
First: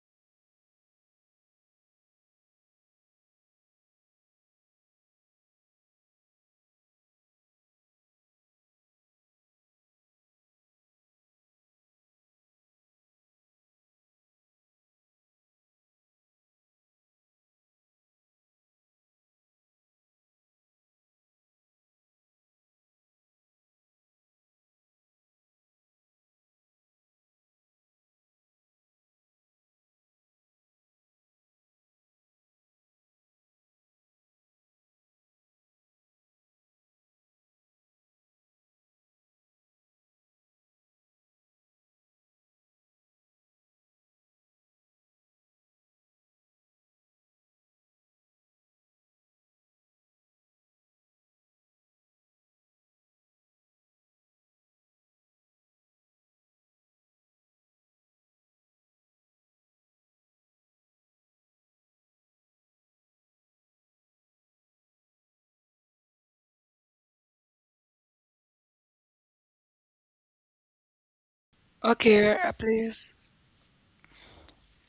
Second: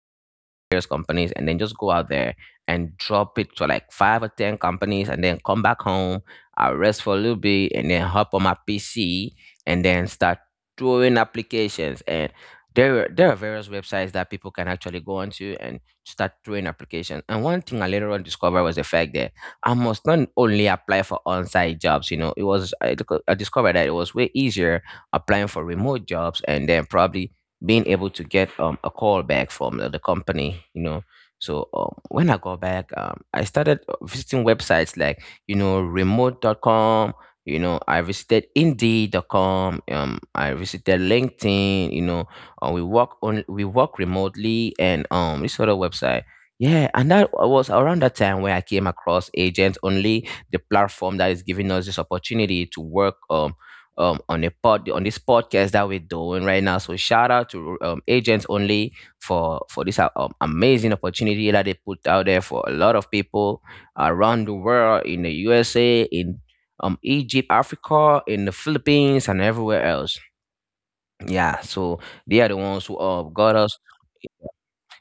Speaker 1: various companies, and then just go out there and drop it to like five or ten companies, and then come back home. I rest for a little bit, and then hop on my PC, and then start throwing applications. And there are various websites that people can actually go onto and start throwing applications. And one thing I later on discovered was the fact that I must not only apply for on-site jobs. You know, I discovered that it was way easier applying for remote jobs, and then probably being able to get a call back from the company, you know. So, when I got back, I started, visiting websites like, remote.com. I visited indeed.com, I visited LinkedIn. We work remotely, and this other website. Yeah, and that was around that time where I came across Agents Only, the platform that is giving us this opportunity to work, on this podcast that we're doing right now. So shout out to Agents Only for this, amazing opportunity that they put out there for a lot of people around the world in the USA, in, Egypt, Africa, in the Philippines, and everywhere else. Yeah, so they
Speaker 2: Okay,
Speaker 1: are the ones who,
Speaker 2: please.
Speaker 1: got us.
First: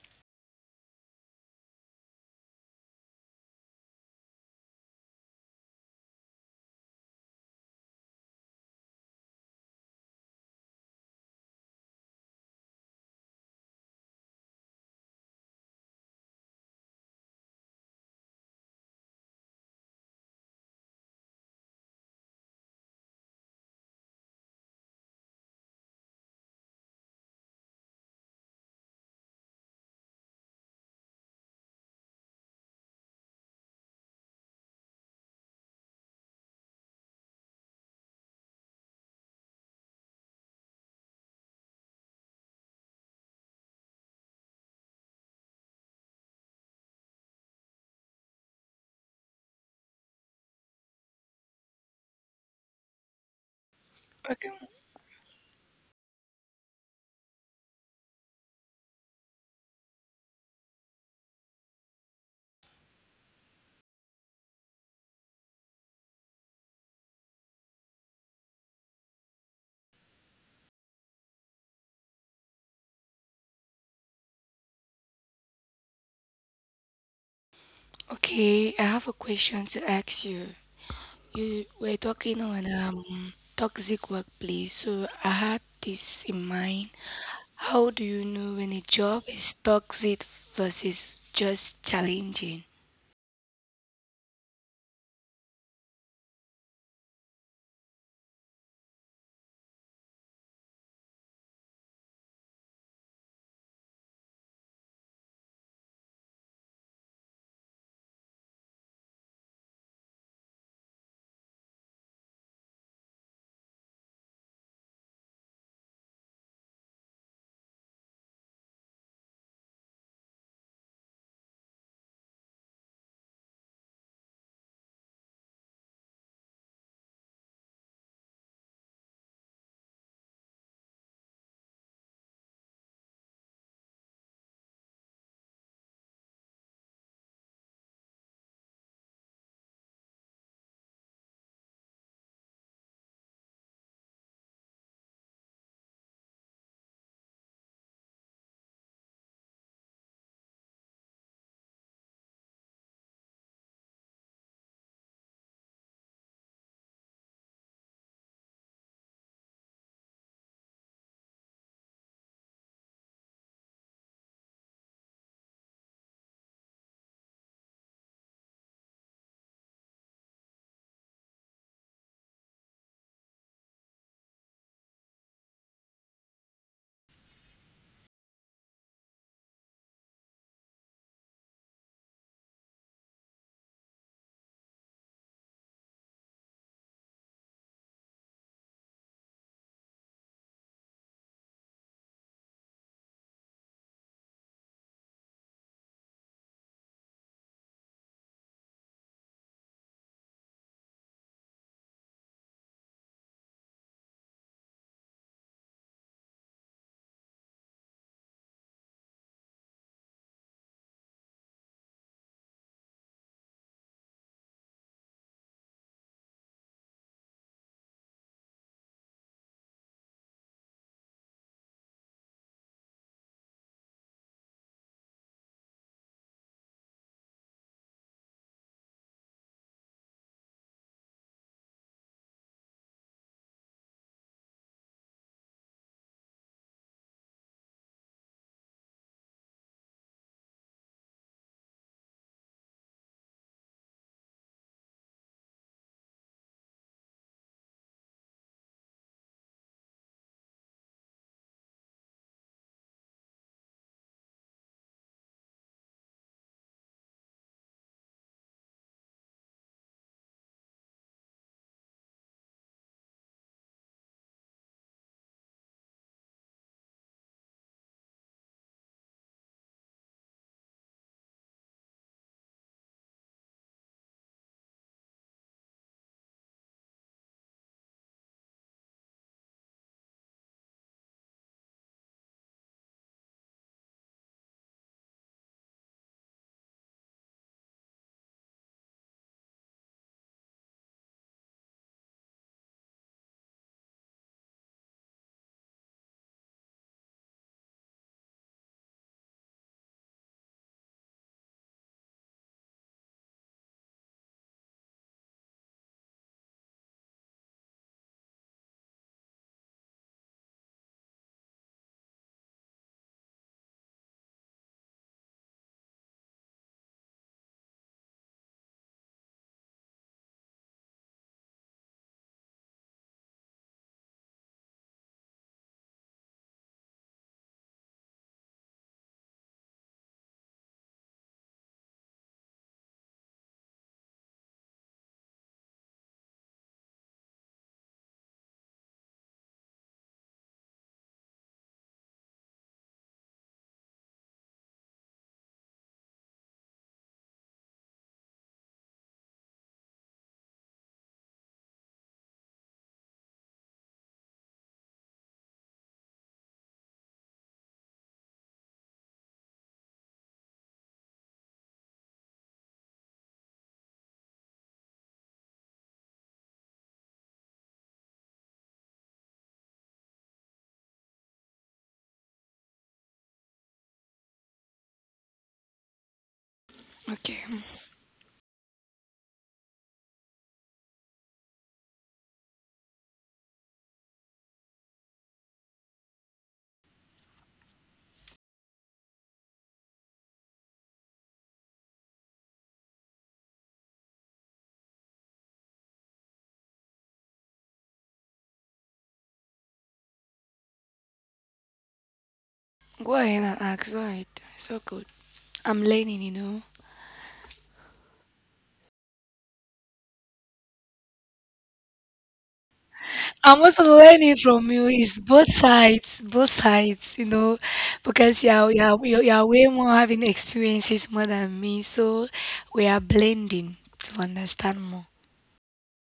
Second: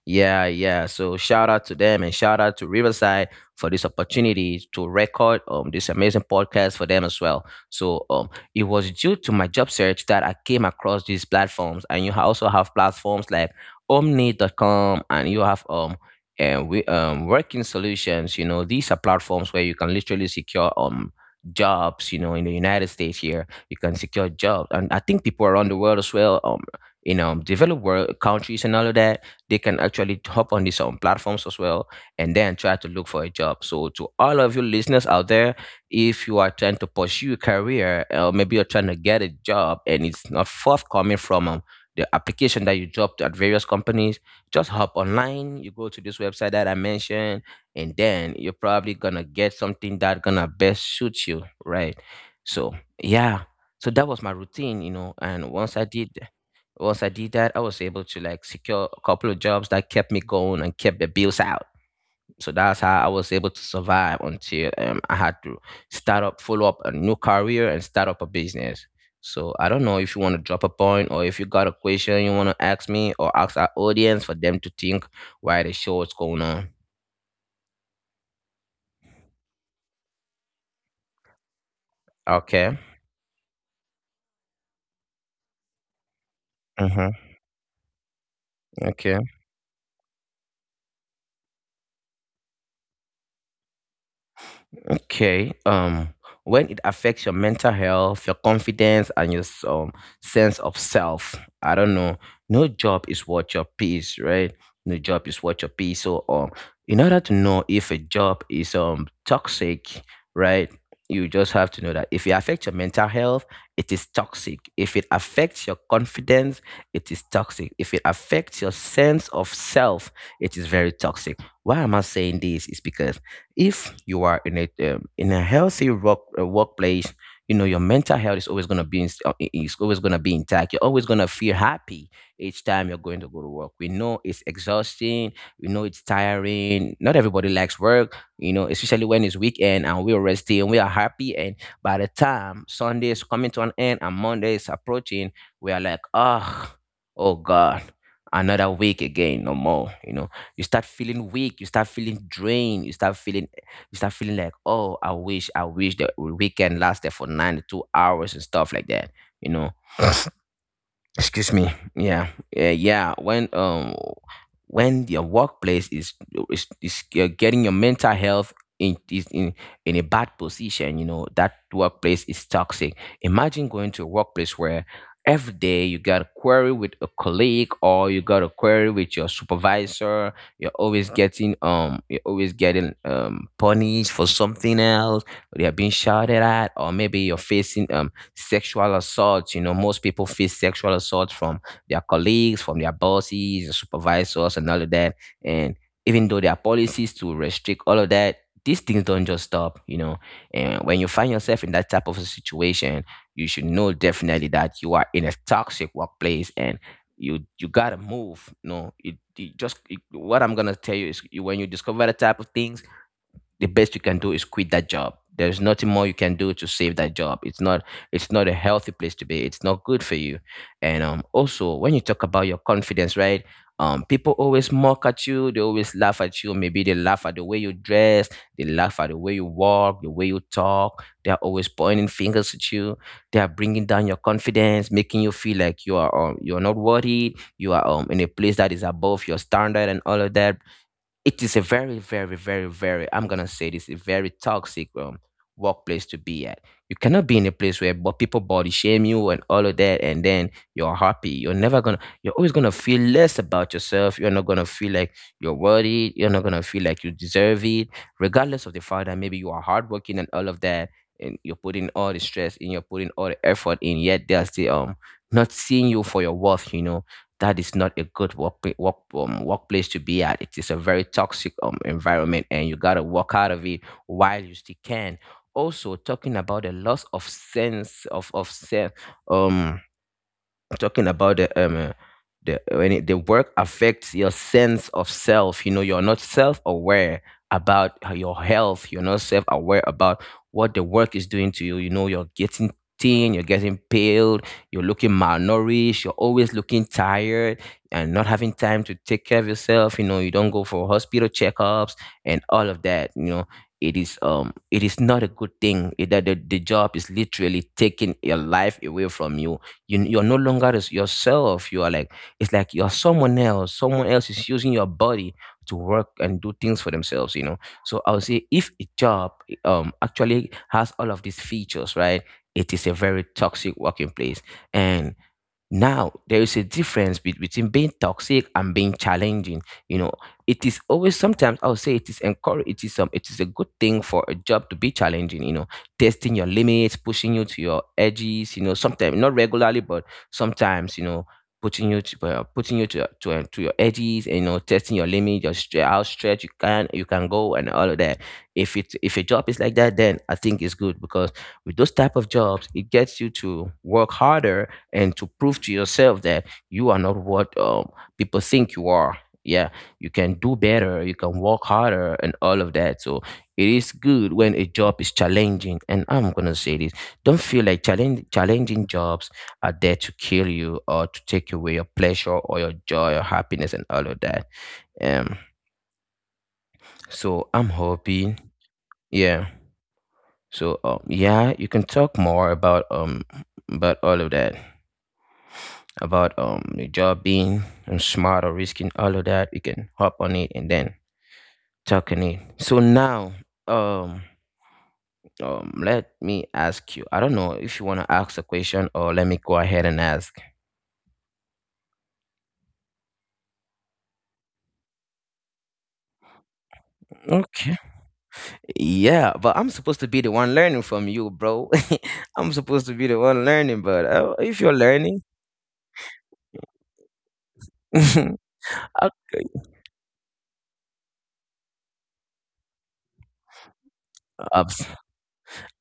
Speaker 1: Yeah, yeah. So shout out to them, and shout out to Riverside for this opportunity to record this amazing podcast for them as well. So it was due to my job search that I came across these platforms, and you also have platforms like Omni.com, and you have, and we, working solutions, these are platforms where you can literally secure jobs, in the United States here. You can secure jobs, and I think people around the world as well, in developed world countries and all of that, they can actually hop on these platforms as well, and then try to look for a job. So, to all of you listeners out there, if you are trying to pursue a career or maybe you're trying to get a job and it's not forthcoming from the application that you dropped at various companies, just hop online. You go to this website that I mentioned, and then you're probably gonna get something that gonna best suit you, right? So, yeah. So that was my
Speaker 2: Okay.
Speaker 1: routine, you know. And once I did that, I was able to like secure a couple of jobs that kept me going and kept the bills out. So that's how I was able to survive until I had to follow up a new career and start up a business. So I don't know if you want to drop a point or if you got a question you want to ask me or ask our audience for them to think why the show is going on.
Speaker 2: Okay, I have a question to ask you. You were talking on
Speaker 1: Okay.
Speaker 2: toxic workplace, so I had this in mind.
Speaker 1: Mm-hmm.
Speaker 2: How do you know when a
Speaker 1: Okay.
Speaker 2: job is toxic versus just challenging?
Speaker 1: Okay. When it affects your mental health, your confidence, and your sense of self, I don't know. No job is worth your peace, right? No job is worth your peace. So, in order to know if a job is toxic, right? You just have to know that if it affects your mental health, it is toxic. If it affects your confidence, it is toxic. If it affects your sense of self, it is very toxic. Why am I saying this? Is because if you are in a healthy workplace, you know your mental health is always going to be is always going to be intact. You're always going to feel happy each time you're going to go to work. We know it's exhausting, we know it's tiring. Not everybody likes work, you know, especially when it's weekend and we're resting and we are happy, and by the time Sunday is coming to an end and Monday is approaching, we are like, oh, oh god, another week again, no more, you know. You start feeling weak, you start feeling drained, you start feeling like, oh, I wish the weekend lasted for 92 hours and stuff like that, you know. Excuse me. Yeah. Yeah, yeah. When when your workplace is getting your mental health in is in a bad position, you know that workplace is toxic. Imagine going to a workplace where every day you got a query with a colleague or you got a query with your supervisor. You're always getting punished for something else or you're being shouted at, or maybe you're facing sexual assault. You know, most people face sexual assault from their colleagues, from their bosses, their supervisors, and all of that. And even though there are policies to restrict all of that, these things don't just stop, you know. And when you find yourself in that type of a situation, you should know definitely that you are in a toxic workplace, and you gotta move. No, what I'm gonna tell you is when you discover the type of things, the best you can do is quit that job. There's nothing more you can do to save that job. It's not, it's not a healthy place to be, it's not good for you. And also, when you talk about your confidence, right, people always mock at you, they always laugh at you, maybe they laugh at the way you dress, they laugh at the way you walk, the way you talk. They're always pointing fingers at you, they are bringing down your confidence, making you feel like you are you're not worthy, you are in a place that is above your standard and all of that. It is a very, very, very, very, I'm going to say this, a very toxic workplace to be at. You cannot be in a place where but people body shame you and all of that, and then you're happy. You're never going to, you're always going to feel less about yourself. You're not going to feel like you're worthy. You're not going to feel like you deserve it, regardless of the fact that maybe you are hardworking and all of that. And you're putting all the stress in, you're putting all the effort in, yet they're still not seeing you for your worth, you know. That is not a good work workplace to be at. It is a very toxic environment, and you gotta walk out of it while you still can. Also, talking about the loss of sense of sense. um Talking about the when it, the work affects your sense of self, you know you're not self-aware about your health, you're not self-aware about what the work is doing to you. You know, you're getting thin, you're getting pale, you're looking malnourished, you're always looking tired, and not having time to take care of yourself. You know, you don't go for hospital checkups and all of that. You know, it is not a good thing. That the job is literally taking your life away from you. You're no longer yourself. You are like, it's like you're someone else, someone else is using your body to work and do things for themselves, you know. So I would say if a job actually has all of these features, right, it is a very toxic working place. And now, there is a difference between being toxic and being challenging. You know, it is always, sometimes I'll say it is encourage it is a good thing for a job to be challenging, you know, testing your limits, pushing you to your edges, you know, sometimes not regularly, but sometimes, you know, putting you to to your edges, and you know, testing your limit, your how stretch you can go and all of that. If a job is like that, then I think it's good because with those type of jobs, it gets you to work harder and to prove to yourself that you are not what people think you are. Yeah, you can do better, you can work harder, and all of that. So it is good when a job is challenging. And I'm gonna say this: don't feel like challenging jobs are there to kill you or to take away your pleasure or your joy or happiness and all of that. Um,
Speaker 2: Okay,
Speaker 1: so I'm hoping, yeah. So yeah, you can talk more about all of that. About the job being and smart or risking all of that. We can hop on it and then talk on it. So now um let me ask you, I don't know if you want to ask a question or let me go ahead and ask.
Speaker 2: go ahead and ask. Right. So good. I'm learning, you know.
Speaker 1: Okay. Yeah, but I'm supposed to be the one learning from you, bro. I'm supposed to be
Speaker 2: I'm
Speaker 1: the
Speaker 2: also
Speaker 1: one learning,
Speaker 2: learning
Speaker 1: but
Speaker 2: from you.
Speaker 1: if you're
Speaker 2: It's
Speaker 1: learning.
Speaker 2: both sides, you know, because you're you're you're you're way
Speaker 1: Okay.
Speaker 2: more having experiences more than me. So we are blending to understand more.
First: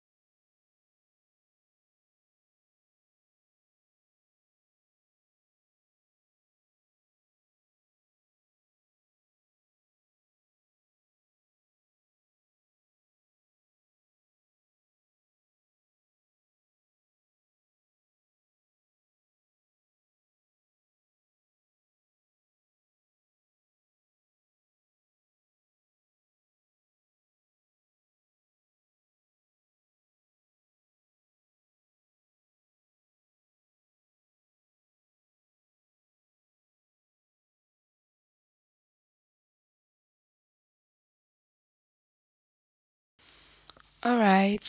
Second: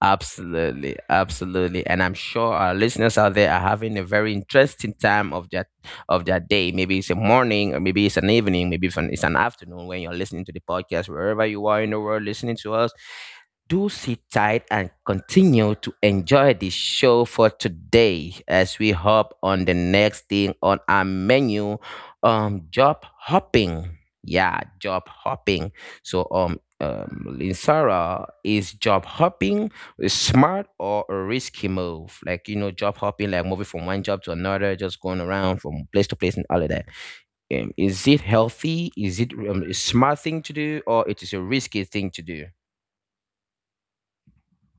Speaker 1: Absolutely, absolutely, and I'm sure our listeners out there are having a very interesting time of their day. Maybe it's a morning, or maybe it's an evening, maybe it's an afternoon when you're listening to the podcast, wherever you are in the world listening to us. Do sit tight and continue to enjoy the show for today as we hop on the next thing on our menu, job hopping. Yeah, job hopping. So Linsara, is job hopping a smart or a risky move, like you know, job hopping, like moving from one job to another, just going around from place to place and all of that. Is it healthy? Is it a smart thing to do, or it is a risky thing to do?
Speaker 2: All right.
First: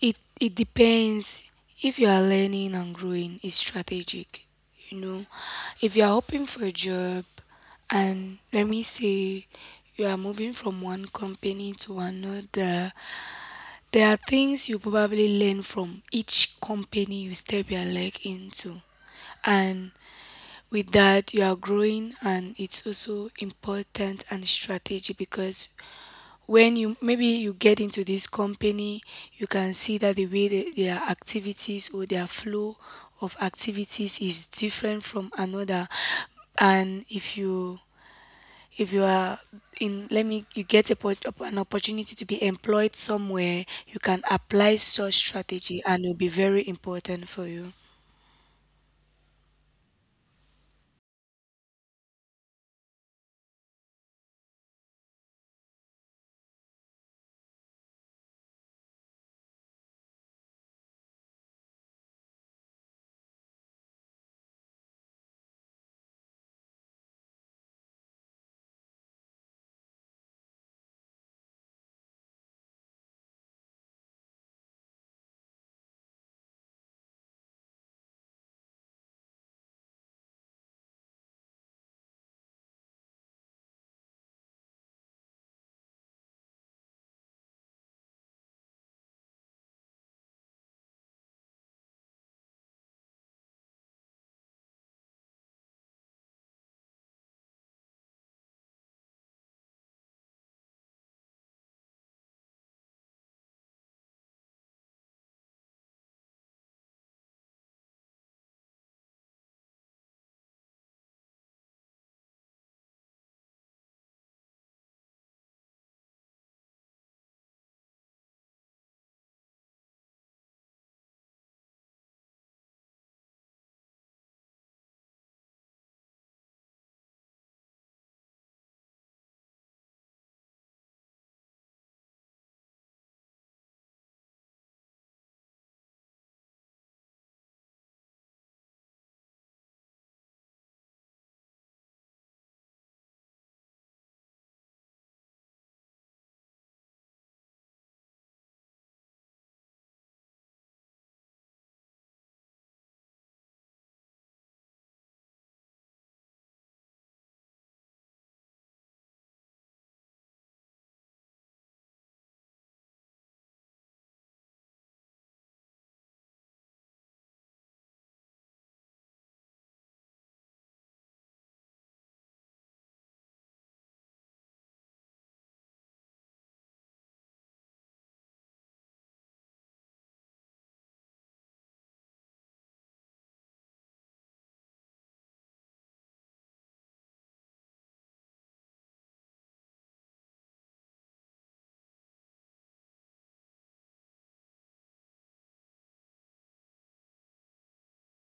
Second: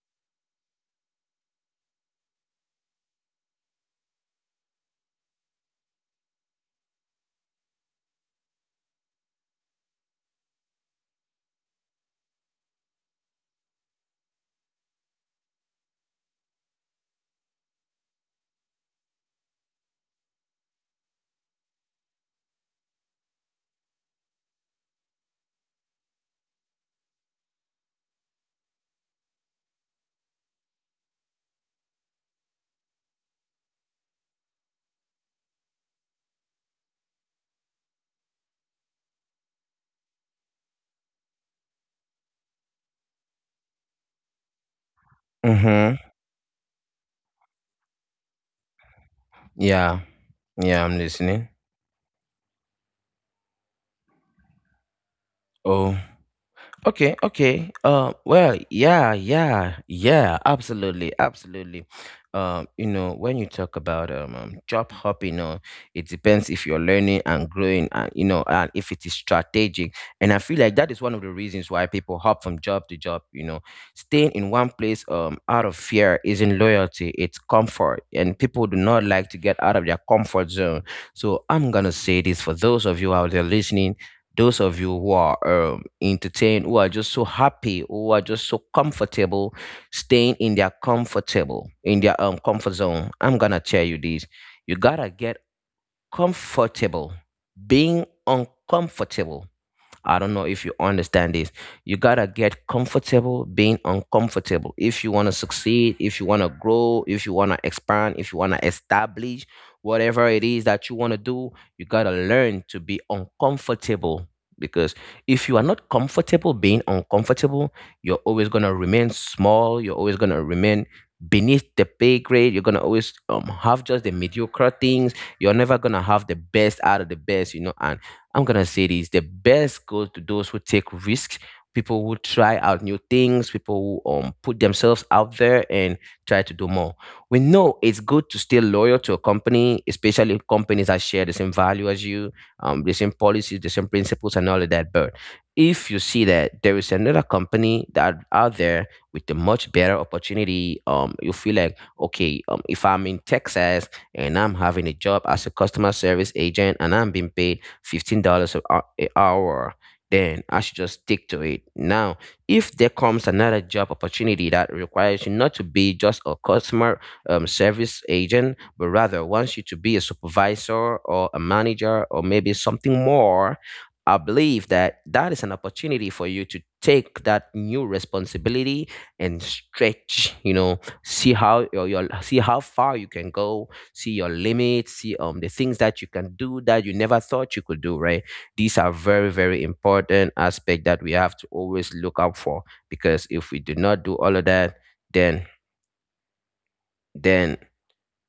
Speaker 2: It depends if you are learning and growing. It's strategic, you know. If you are hoping for a job, and let me say you are moving from one company to another, there are things you probably learn from each company you step your leg into. And with that, you are growing, and it's also important and strategy because when you maybe you get into this company, you can see that the way that their activities or their flow of activities is different from another. And if you are in, let me you get a, an opportunity to be employed somewhere, you can apply such
Speaker 1: Mm-hmm.
Speaker 2: strategy and it'll be very important for you.
Speaker 1: Yeah. Yeah, I'm listening. Oh. Okay, okay. Yeah, yeah, yeah, absolutely, absolutely. You know, when you talk about job hopping, it depends if you're learning and growing, and you know, and if it is strategic. And I feel like that is one of the reasons why people hop from job to job. You know, staying in one place, out of fear isn't loyalty; it's comfort. And people do not like to get out of their comfort zone. So I'm gonna say this for those of you out there listening, those of you who are entertained, who are just so happy, who are just so comfortable, staying in their comfort zone. I'm gonna tell you this: you gotta get comfortable being uncomfortable. I don't know if you understand this. You gotta get comfortable being uncomfortable. If you wanna succeed, if you wanna grow, if you wanna expand, if you wanna establish whatever it is that you wanna do, you gotta learn to be uncomfortable. Because if you are not comfortable being uncomfortable, you're always gonna remain small, you're always gonna remain beneath the pay grade. You're gonna always have just the mediocre things. You're never gonna have the best out of the best. And I'm gonna say this: the best goes to those who take risks, people who try out new things, people who put themselves out there and try to do more. We know it's good to stay loyal to a company, especially if companies that share the same value as you, the same policies, the same principles, and all of that. But if you see that there is another company that out there with a much better opportunity, you feel like okay, if I'm in Texas and I'm having a job as a customer service agent and I'm being paid $15 an hour, then I should just stick to it. Now, if there comes another job opportunity that requires you not to be just a customer service agent, but rather wants you to be a supervisor or a manager or maybe something more, I believe that that is an opportunity for you to take that new responsibility and stretch. You know, see how your see how far you can go, see your limits, see the things that you can do that you never thought you could do, right? These are very, very important aspect that we have to always look out for, because if we do not do all of that, then then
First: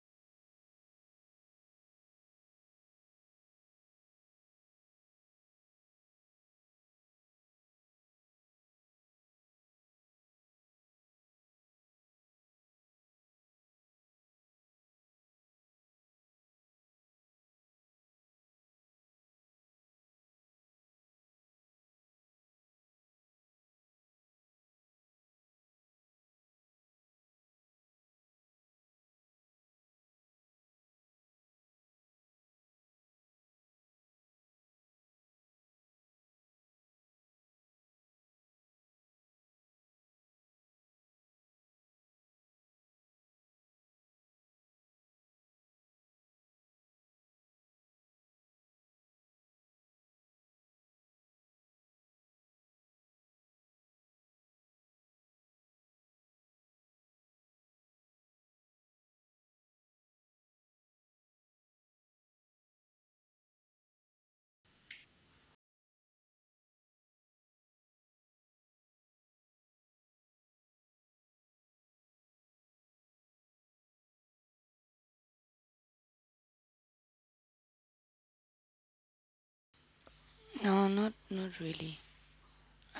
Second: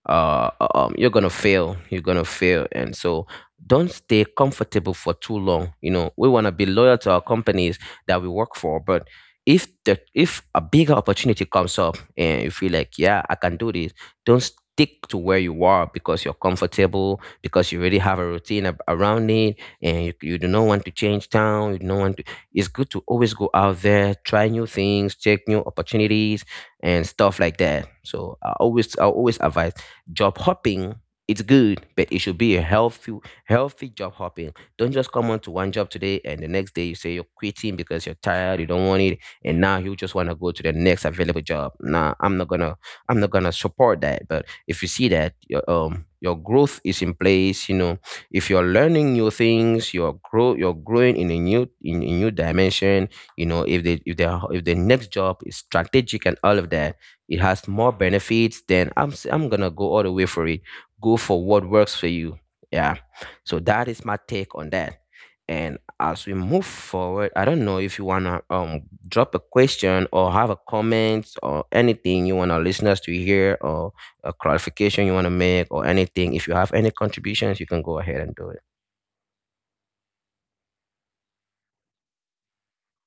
Speaker 1: you're gonna fail. You're gonna fail. And so don't stay comfortable for too long. We want to be loyal to our companies that we work for, but if a bigger opportunity comes up and you feel like yeah, I can do this, don't stick to where you are because you're comfortable, because you already have a routine around it, and you do not want to change town, you do not want to. It's good to always go out there, try new things, check new opportunities and stuff like that. So I always advise. Job hopping, it's good, but it should be a healthy, healthy job hopping. Don't just come on to one job today and the next day you say you're quitting because you're tired, you don't want it, and now you just want to go to the next available job. Nah, I'm not gonna support that. But if you see that your growth is in place, you know, if you're learning new things, you're growing in a new dimension. You know, if the next job is strategic and all of that, it has more benefits. Then I'm gonna go all the way for it. Go for what works for you. Yeah. So that is my take on that. And as we move forward, I don't know if you wanna drop a question or have a comment or anything you want our listeners to hear, or a clarification you want to make or anything. If you have any contributions, you can go ahead and do it.
Speaker 2: No, not really.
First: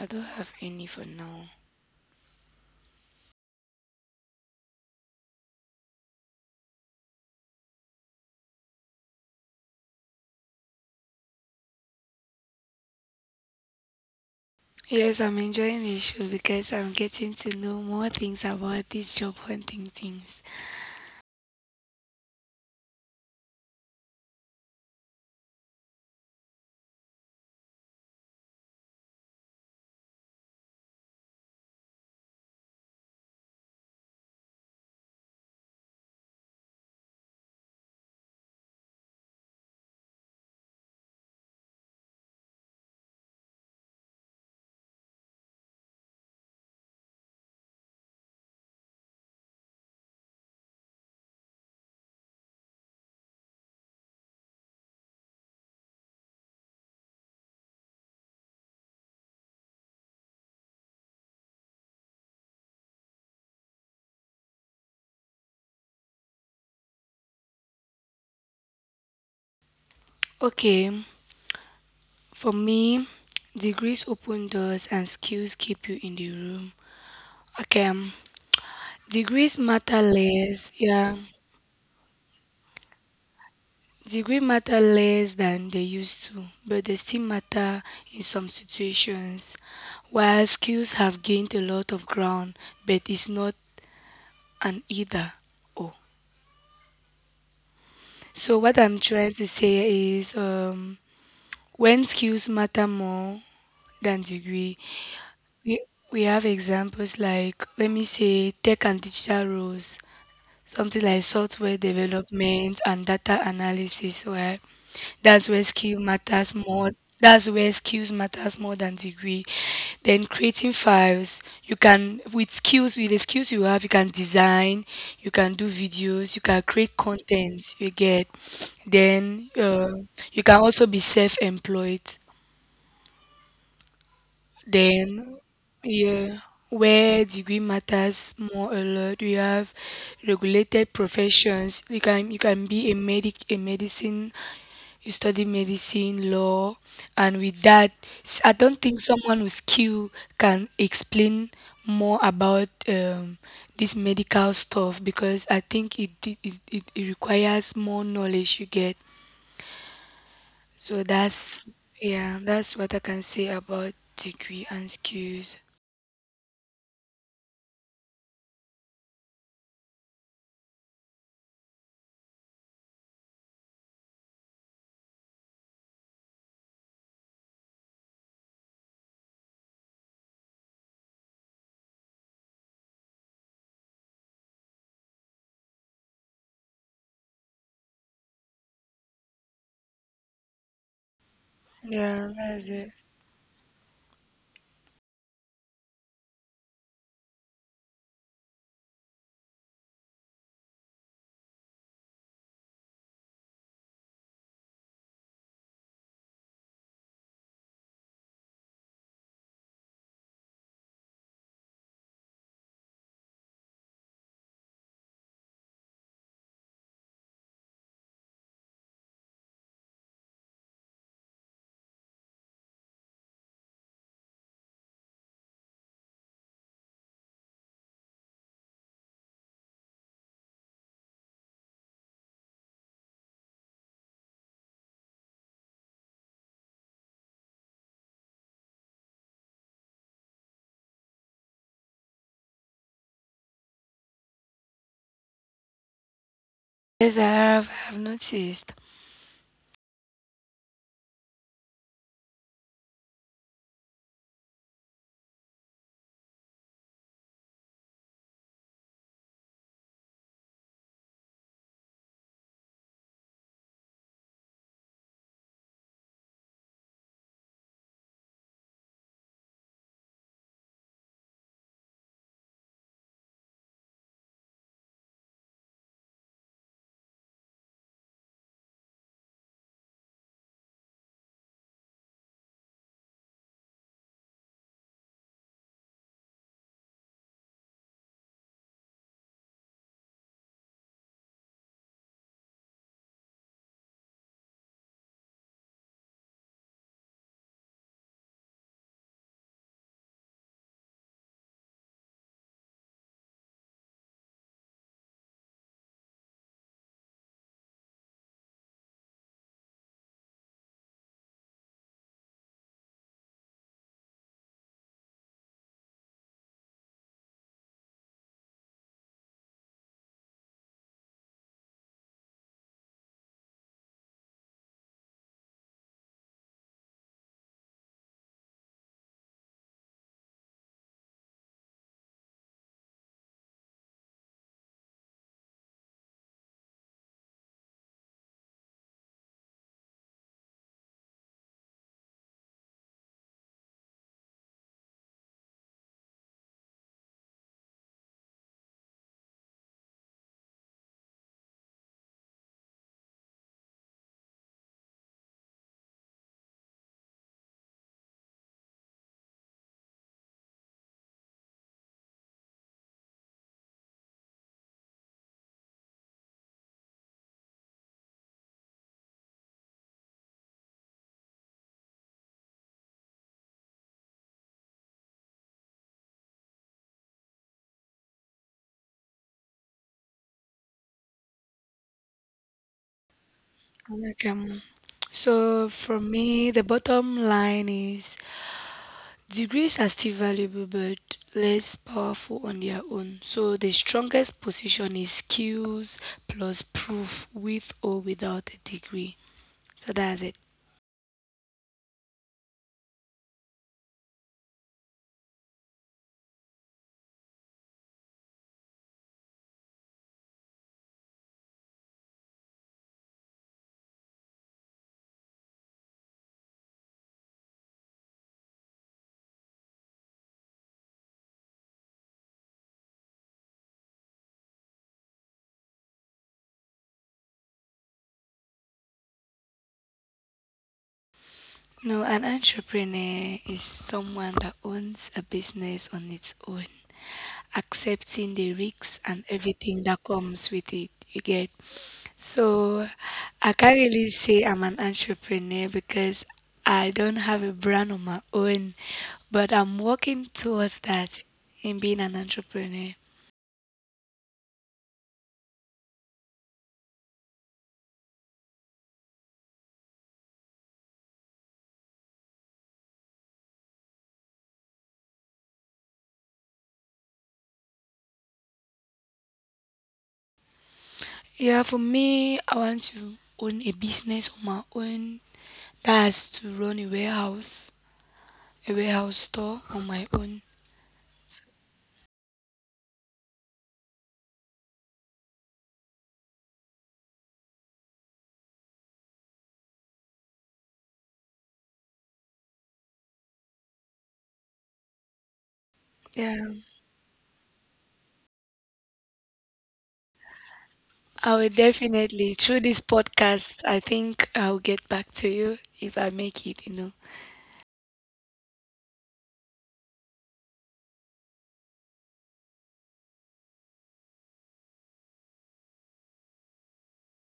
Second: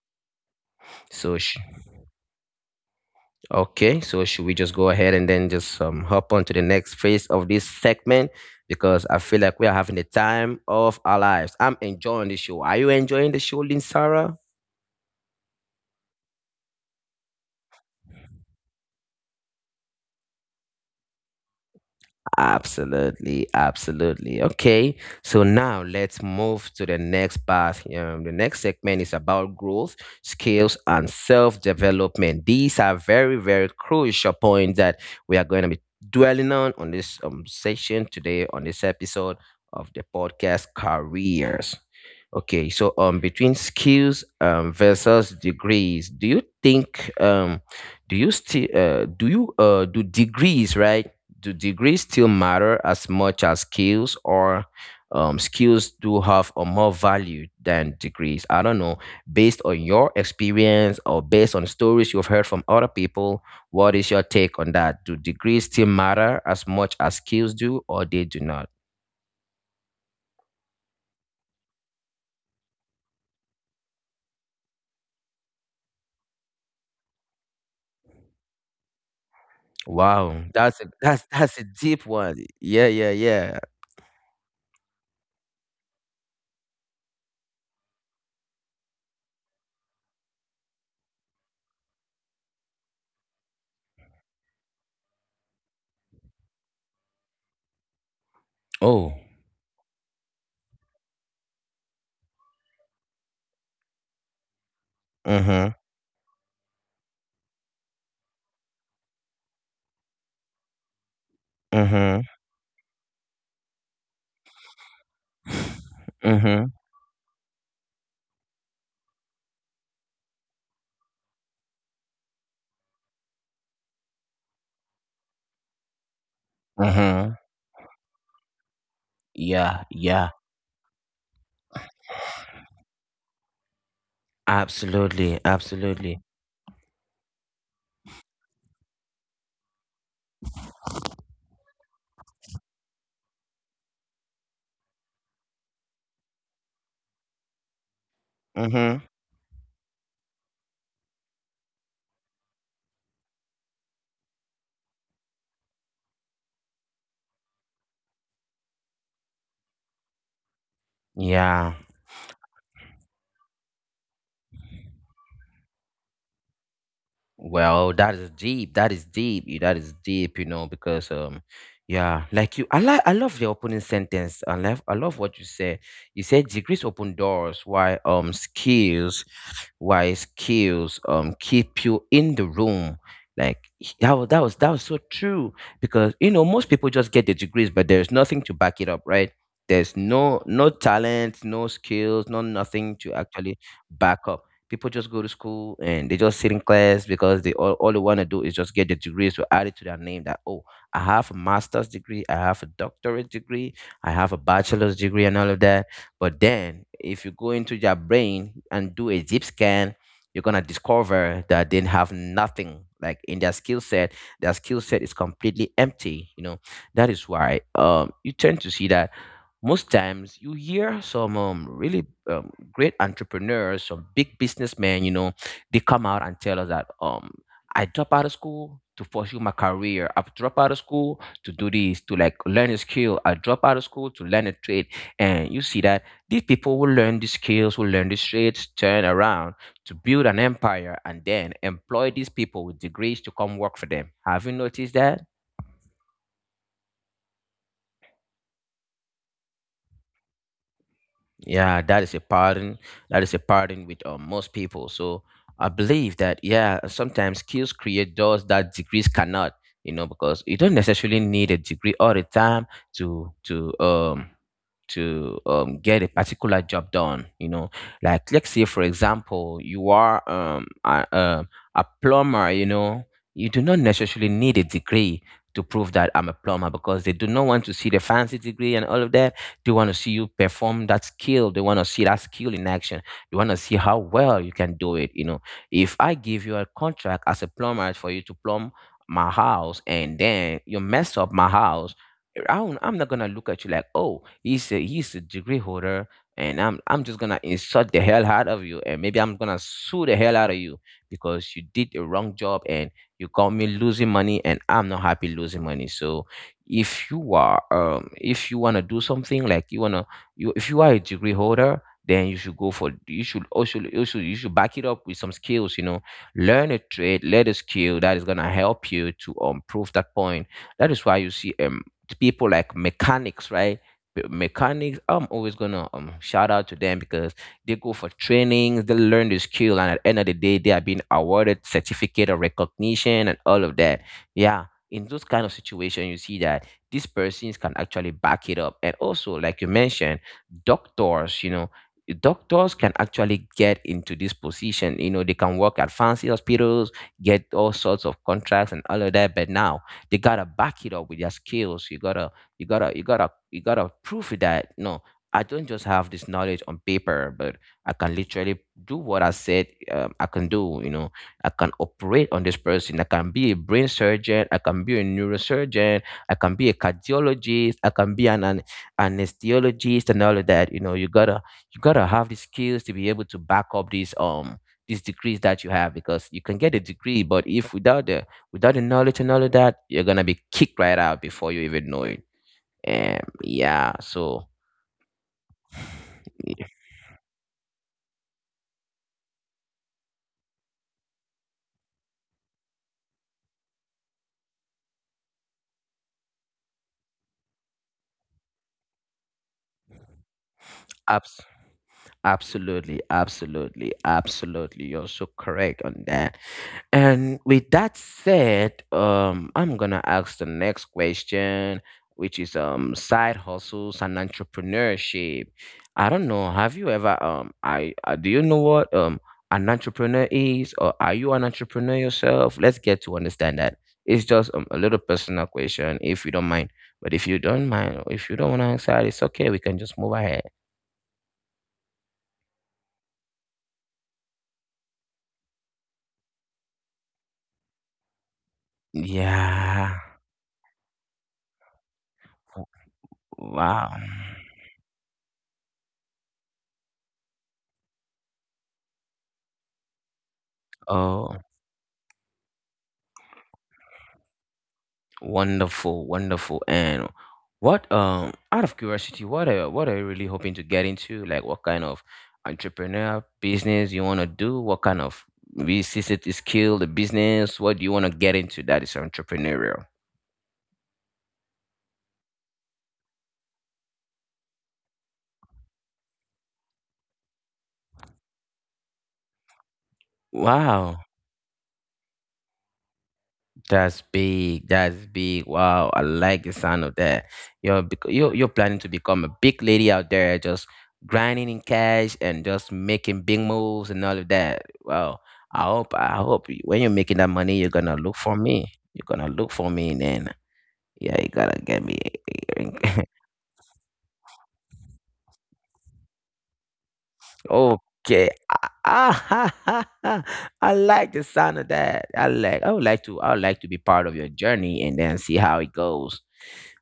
Speaker 2: I don't have any for
Speaker 1: So.
Speaker 2: now.
Speaker 1: Okay, so should we just go ahead and then just hop on to the next phase of this segment? Because I feel like we are having the time of our lives. I'm enjoying the show. Are you enjoying the show, Lynn?
Speaker 2: Yes, I'm enjoying the show because I'm getting to know more things about these job hunting things.
Speaker 1: Absolutely, absolutely. Okay, so now let's move to the next part. The next segment is about growth, skills, and self development. These are very, very crucial points that we are going to be dwelling on this session today, on this episode of the podcast careers. Okay, so between skills versus degrees, do you think do you still do you do degrees, right? Do degrees still matter as much as skills, or skills do have a more value than degrees? I don't know, based on your experience or based on stories you've heard from other people, what is your take on that? Do degrees still matter as much as skills do, or they do not?
Speaker 2: Okay. For me, degrees open doors and skills keep you in the room. Okay, degrees matter
Speaker 1: Wow,
Speaker 2: less, yeah.
Speaker 1: that's a deep one. Yeah, yeah, yeah.
Speaker 2: Degree matter less than they used to, but they still matter in some situations. While skills have gained a lot of ground, but it's not an either or. So what I'm
Speaker 1: Oh.
Speaker 2: trying to say is, when skills matter more than degree,
Speaker 1: Mm-hmm.
Speaker 2: we we have examples like let me say tech and digital roles, something like software
Speaker 1: Mm-hmm.
Speaker 2: development and data analysis, right? That's where skill matters
Speaker 1: Mm-hmm.
Speaker 2: more. That's where skills matters more than degree. Then creating files, you can with skills with the skills you have, you can design, you can do videos, you can create
Speaker 1: Mm-hmm.
Speaker 2: content. You get, then
Speaker 1: Yeah, yeah.
Speaker 2: you can also be self-employed. Then
Speaker 1: Absolutely, absolutely.
Speaker 2: yeah, where degree matters more a lot. You have regulated professions. You can be a medic, a medicine. You study medicine, law, and with that, I don't
Speaker 1: Mm-hmm.
Speaker 2: think someone with skill can explain more about this medical stuff because I think it requires more knowledge, you get. So
Speaker 1: Yeah.
Speaker 2: that's yeah, that's what I can say about degree and skills.
Speaker 1: Well, that is deep. That is deep. That is deep, you know, because yeah, like you I love the opening sentence. I love what you said. You said degrees open doors, why skills, why skills keep you in the room. Like that was that was so true, because you know most people just get the degrees, but there's nothing to back it up, right? There's no talent, no skills, no
Speaker 2: Yeah, that's
Speaker 1: nothing
Speaker 2: it.
Speaker 1: to actually back up. People just go to school and they just sit in class because all they want to do is just get the degrees to add it to their name that, oh, I have a master's degree, I have a doctorate degree, I have a bachelor's degree, and all of that. But then, if you go into their brain and do a deep scan, you're going to discover that they have nothing like in their skill set. Their skill set is completely empty, you know. That is why you tend to see that most times you hear some really great entrepreneurs, some big businessmen, you know, they come out and tell us that I dropped out of school to pursue my career. I've dropped out of school to do this, to like learn a skill. I dropped out of school to learn a trade. And you see that these people who learn these skills, who learn these trades, turn around to build an empire and then employ these people with degrees to come work for them. Have you noticed that?
Speaker 2: Yes, I have noticed.
Speaker 1: Yeah, that is a pattern. That is a pattern with most people. So I believe that yeah, sometimes skills create doors that degrees cannot. You know, because you don't necessarily need a degree all the time to to um to get a particular job done. You know, like let's say for example, you are a plumber. You know, you do not necessarily need a degree to prove that I'm a plumber, because they do not want to see the fancy degree and all of that. They want to see you perform that skill. They want to see that skill in action. They want to see how well you can do it. You know, if I give you a contract as a plumber for you to plumb my house and then you mess up my house, I'm not gonna look at you like, oh, he's a degree holder, and I'm just gonna insult the hell out of you, and maybe I'm gonna sue the hell out of you because you did a wrong job and you got me losing money, and I'm not happy losing money. So if you want to do something like you want to you if you are a degree holder, then you should also you should back it up with some skills, you know. Learn a trade, learn a skill that is going to help you to prove that point. That is why you see people like mechanics, right? Mechanics, I'm always gonna shout out to them, because they go for trainings, they learn the skill, and at the end of the day they are being awarded certificate of recognition and all of that. Yeah. In those kind of situation you see that these persons can actually back it up, and also like you mentioned, doctors, you know. Doctors can actually get into this position, you know. They can work at fancy hospitals, get all sorts of contracts and all of that, but now they gotta back it up with their skills. You gotta prove it that no, I don't just have this knowledge on paper, but I can literally do what I said. I can do, you know. I can operate on this person. I can be a brain surgeon. I can be a neurosurgeon. I can be a cardiologist. I can be an anesthesiologist and all of that. You know, you gotta have the skills to be able to back up these degrees that you have, because you can get a degree, but if without the without the knowledge and all of that, you're gonna be kicked right out before you even know it. Yeah. So,
Speaker 2: Welcome. So for me, the bottom line is degrees are still valuable but less powerful on their own. So the strongest position is skills plus proof, with or without a degree. So that's it.
Speaker 1: apps. Absolutely, absolutely, absolutely. You're so correct on that. And with that said, I'm gonna ask the next question, which is side hustles and entrepreneurship. I don't know. Have you ever I do you know what an entrepreneur is, or are you an entrepreneur yourself? Let's get to understand that. It's just a little personal question, if you don't mind. But if you don't mind, or if you don't want to answer, it's okay. We can just move ahead.
Speaker 2: No, an entrepreneur is someone that owns a business on its own, accepting the risks and
Speaker 1: Yeah.
Speaker 2: everything that comes with it, you get. So I can't
Speaker 1: Wow.
Speaker 2: really say I'm an entrepreneur because I don't have a brand on my own, but I'm working towards that,
Speaker 1: Oh,
Speaker 2: in being an entrepreneur.
Speaker 1: wonderful, wonderful. And what, out of curiosity, what are you really hoping to get into? Like, what kind of entrepreneur business you want to do? What kind of business skill, the business? What do you want to get into that is entrepreneurial?
Speaker 2: Yeah, for me, I want to own a business on my own. That's to run a warehouse store on my own.
Speaker 1: Wow. That's big. That's big. Wow, I like the sound of that. You're planning to become a big lady out there, just grinding in cash and just making big moves and all of that. Wow.
Speaker 2: Yeah,
Speaker 1: I hope when you're making that money, you're gonna look for me. You're gonna look for me, and then
Speaker 2: I
Speaker 1: yeah,
Speaker 2: will
Speaker 1: you gotta get me.
Speaker 2: definitely, through this podcast, I think I'll get back to you if I make it, you know.
Speaker 1: Okay. Ah, I like the sound of that. I like. I would like to. I would like to be part of your journey and then see how it goes.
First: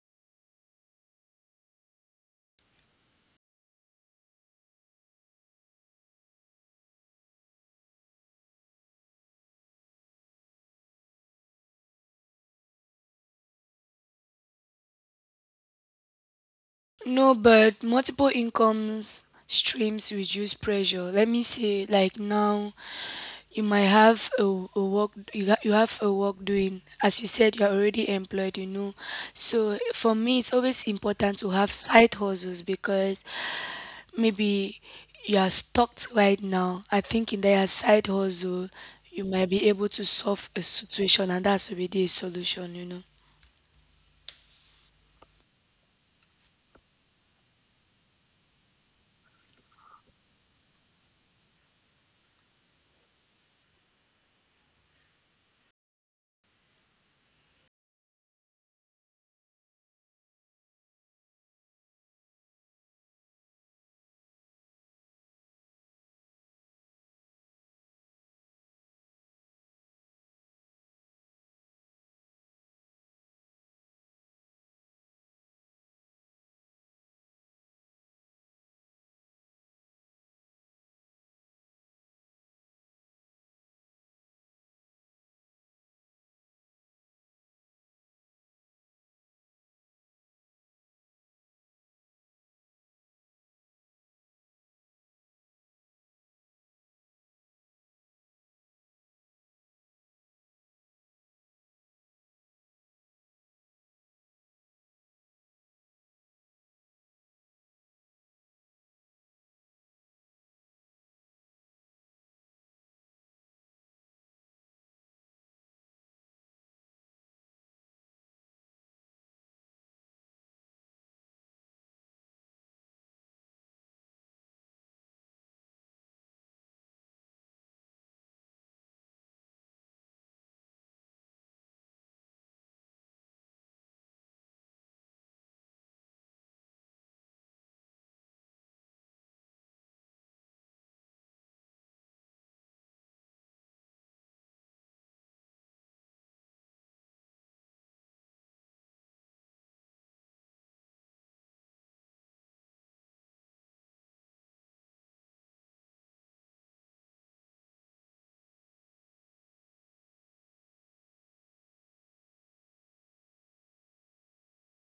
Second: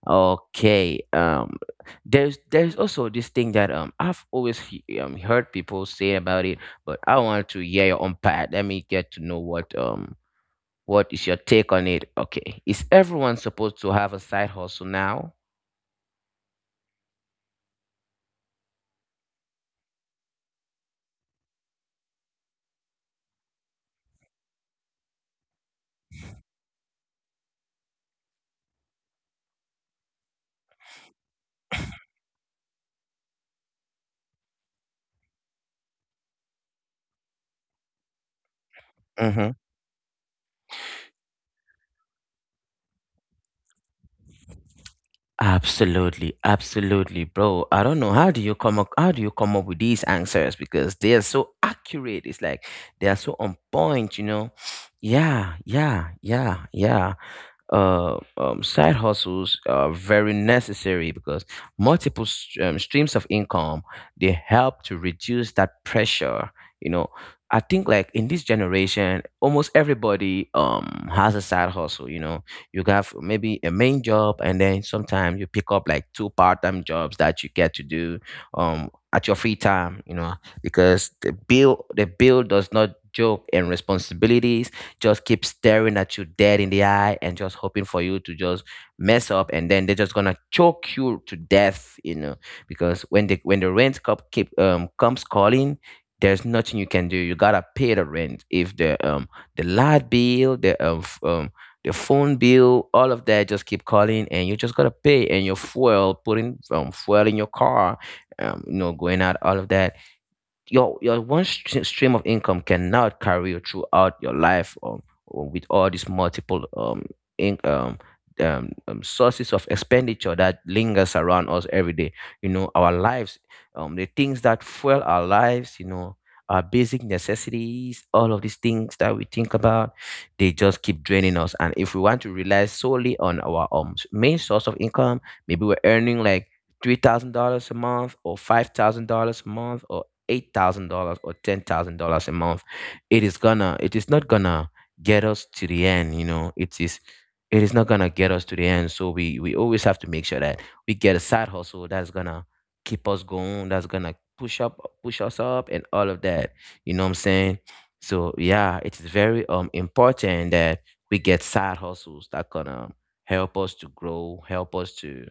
Speaker 1: Okay. There's also this thing that I've always heard people say about it, but I want to hear your own part. Let me get to know what is your take on it. Okay. Is everyone supposed to have a side hustle now?
Speaker 2: No, but multiple incomes streams reduce pressure. Let me say, like now, you might have a work you you have a work doing. As you said, you are already employed, you know, so for me, it's always important to have side hustles because maybe you are stuck right now. I think in that side hustle,
Speaker 1: Mm-hmm.
Speaker 2: you might be able to solve a situation, and that's already a solution, you know.
Speaker 1: Absolutely, absolutely, bro. I don't know, how do you come up with these answers, because they are so accurate? It's like they are so on point, you know. Yeah, yeah, yeah, yeah, side hustles are very necessary because multiple streams of income, they help to reduce that pressure, you know. I think like in this generation almost everybody has a side hustle, you know. You have maybe a main job, and then sometimes you pick up like two part-time jobs that you get to do at your free time, you know, because the bill does not joke, and responsibilities just keep staring at you dead in the eye and just hoping for you to just mess up, and then they're just gonna choke you to death, you know. Because when the rent cop keep comes calling, there's nothing you can do. You gotta pay the rent. If the the light bill, the the phone bill, all of that just keep calling, and you just gotta pay, and your fuel, putting fuel in your car, you know, going out, all of that. Your stream of income cannot carry you throughout your life, with all these multiple in, um, sources of expenditure that lingers around us every day. You know, our lives, the things that fuel our lives, you know, our basic necessities, all of these things that we think about, they just keep draining us. And if we want to rely solely on our main source of income, maybe we're earning like $3,000 a month or $5,000 a month or $8,000 or $10,000 a month, it is not gonna get us to the end, you know. It is not gonna get us to the end. So we always have to make sure that we get a side hustle that's gonna keep us going, that's gonna push us up and all of that. You know what I'm saying? So yeah, it is very important that we get side hustles that gonna help us to grow, help us to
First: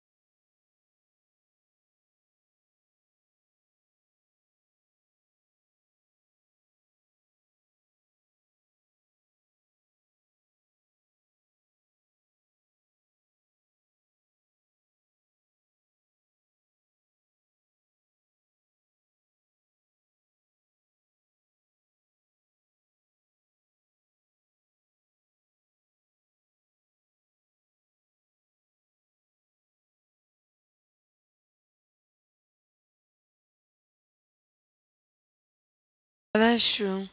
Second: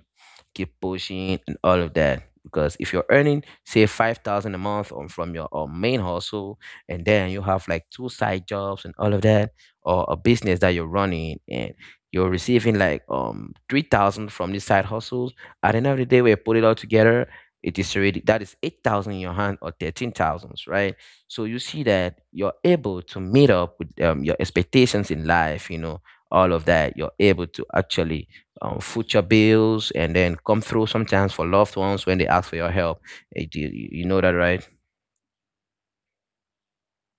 Speaker 1: keep pushing and all of that, because if you're earning say 5,000 a month on from your main hustle, and then you have like two side jobs and all of that, or a business that you're running, and you're receiving like 3,000 from these side hustles, at the end of the day when you put it all together, it is already, that is 8,000 in your hand or 13,000, right? So you see that you're able to meet up with your expectations in life, you know, all of that. You're able to actually future bills and then come through sometimes for loved ones when they ask for your help. Eh, do you, you know that, right?
Speaker 2: That's true.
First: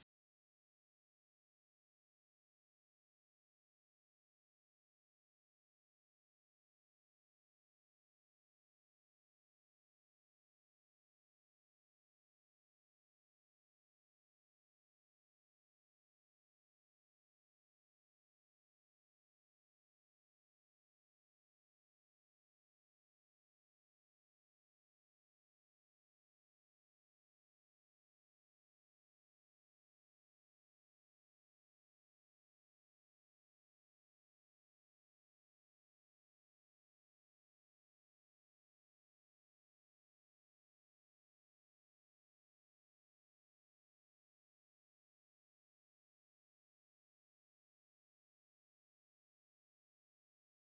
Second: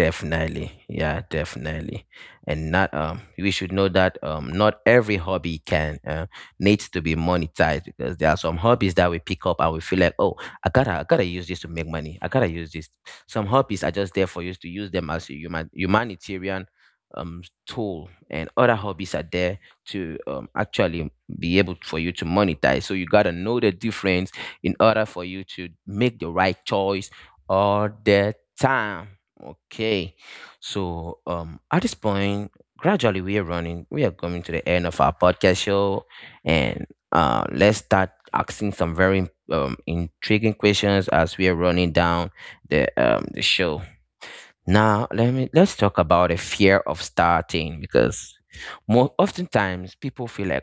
Speaker 1: Definitely. Yeah, definitely. And not we should know that not every hobby can needs to be monetized, because there are some hobbies that we pick up and we feel like, "Oh, I got to use this to make money. I got to use this." Some hobbies are just there for you to use them as a humanitarian tool, and other hobbies are there to actually be able for you to monetize. So you got to know the difference in order for you to make the right choice all the time. Okay. So at this point, gradually we are running, we are coming to the end of our podcast show, and let's start asking some very intriguing questions as we are running down the show. Now let's talk about the fear of starting, because more oftentimes, people feel like,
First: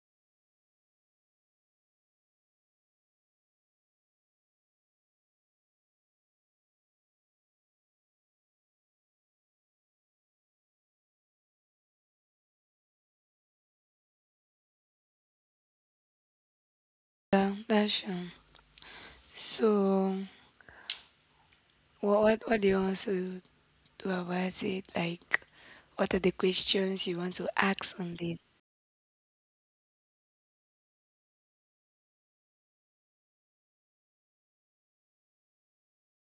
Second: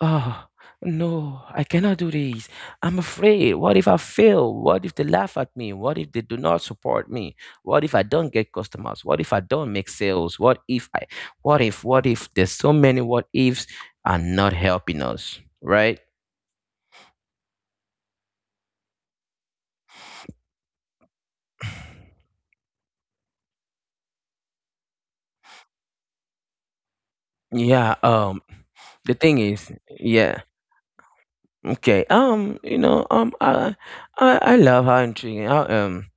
Speaker 1: oh, no, I cannot do this. I'm afraid. What if I fail? What if they laugh at me? What if they do not support me? What if I don't get customers? What if I don't make sales? What if I, what if, what if, there's so many what ifs are not helping us, right?
Speaker 2: Yeah, that's true. So, what do you want to? What was it like? What are the questions you want to ask
Speaker 1: Yeah.
Speaker 2: on this?
Speaker 1: The thing is, yeah. Okay. I love how intriguing. How um.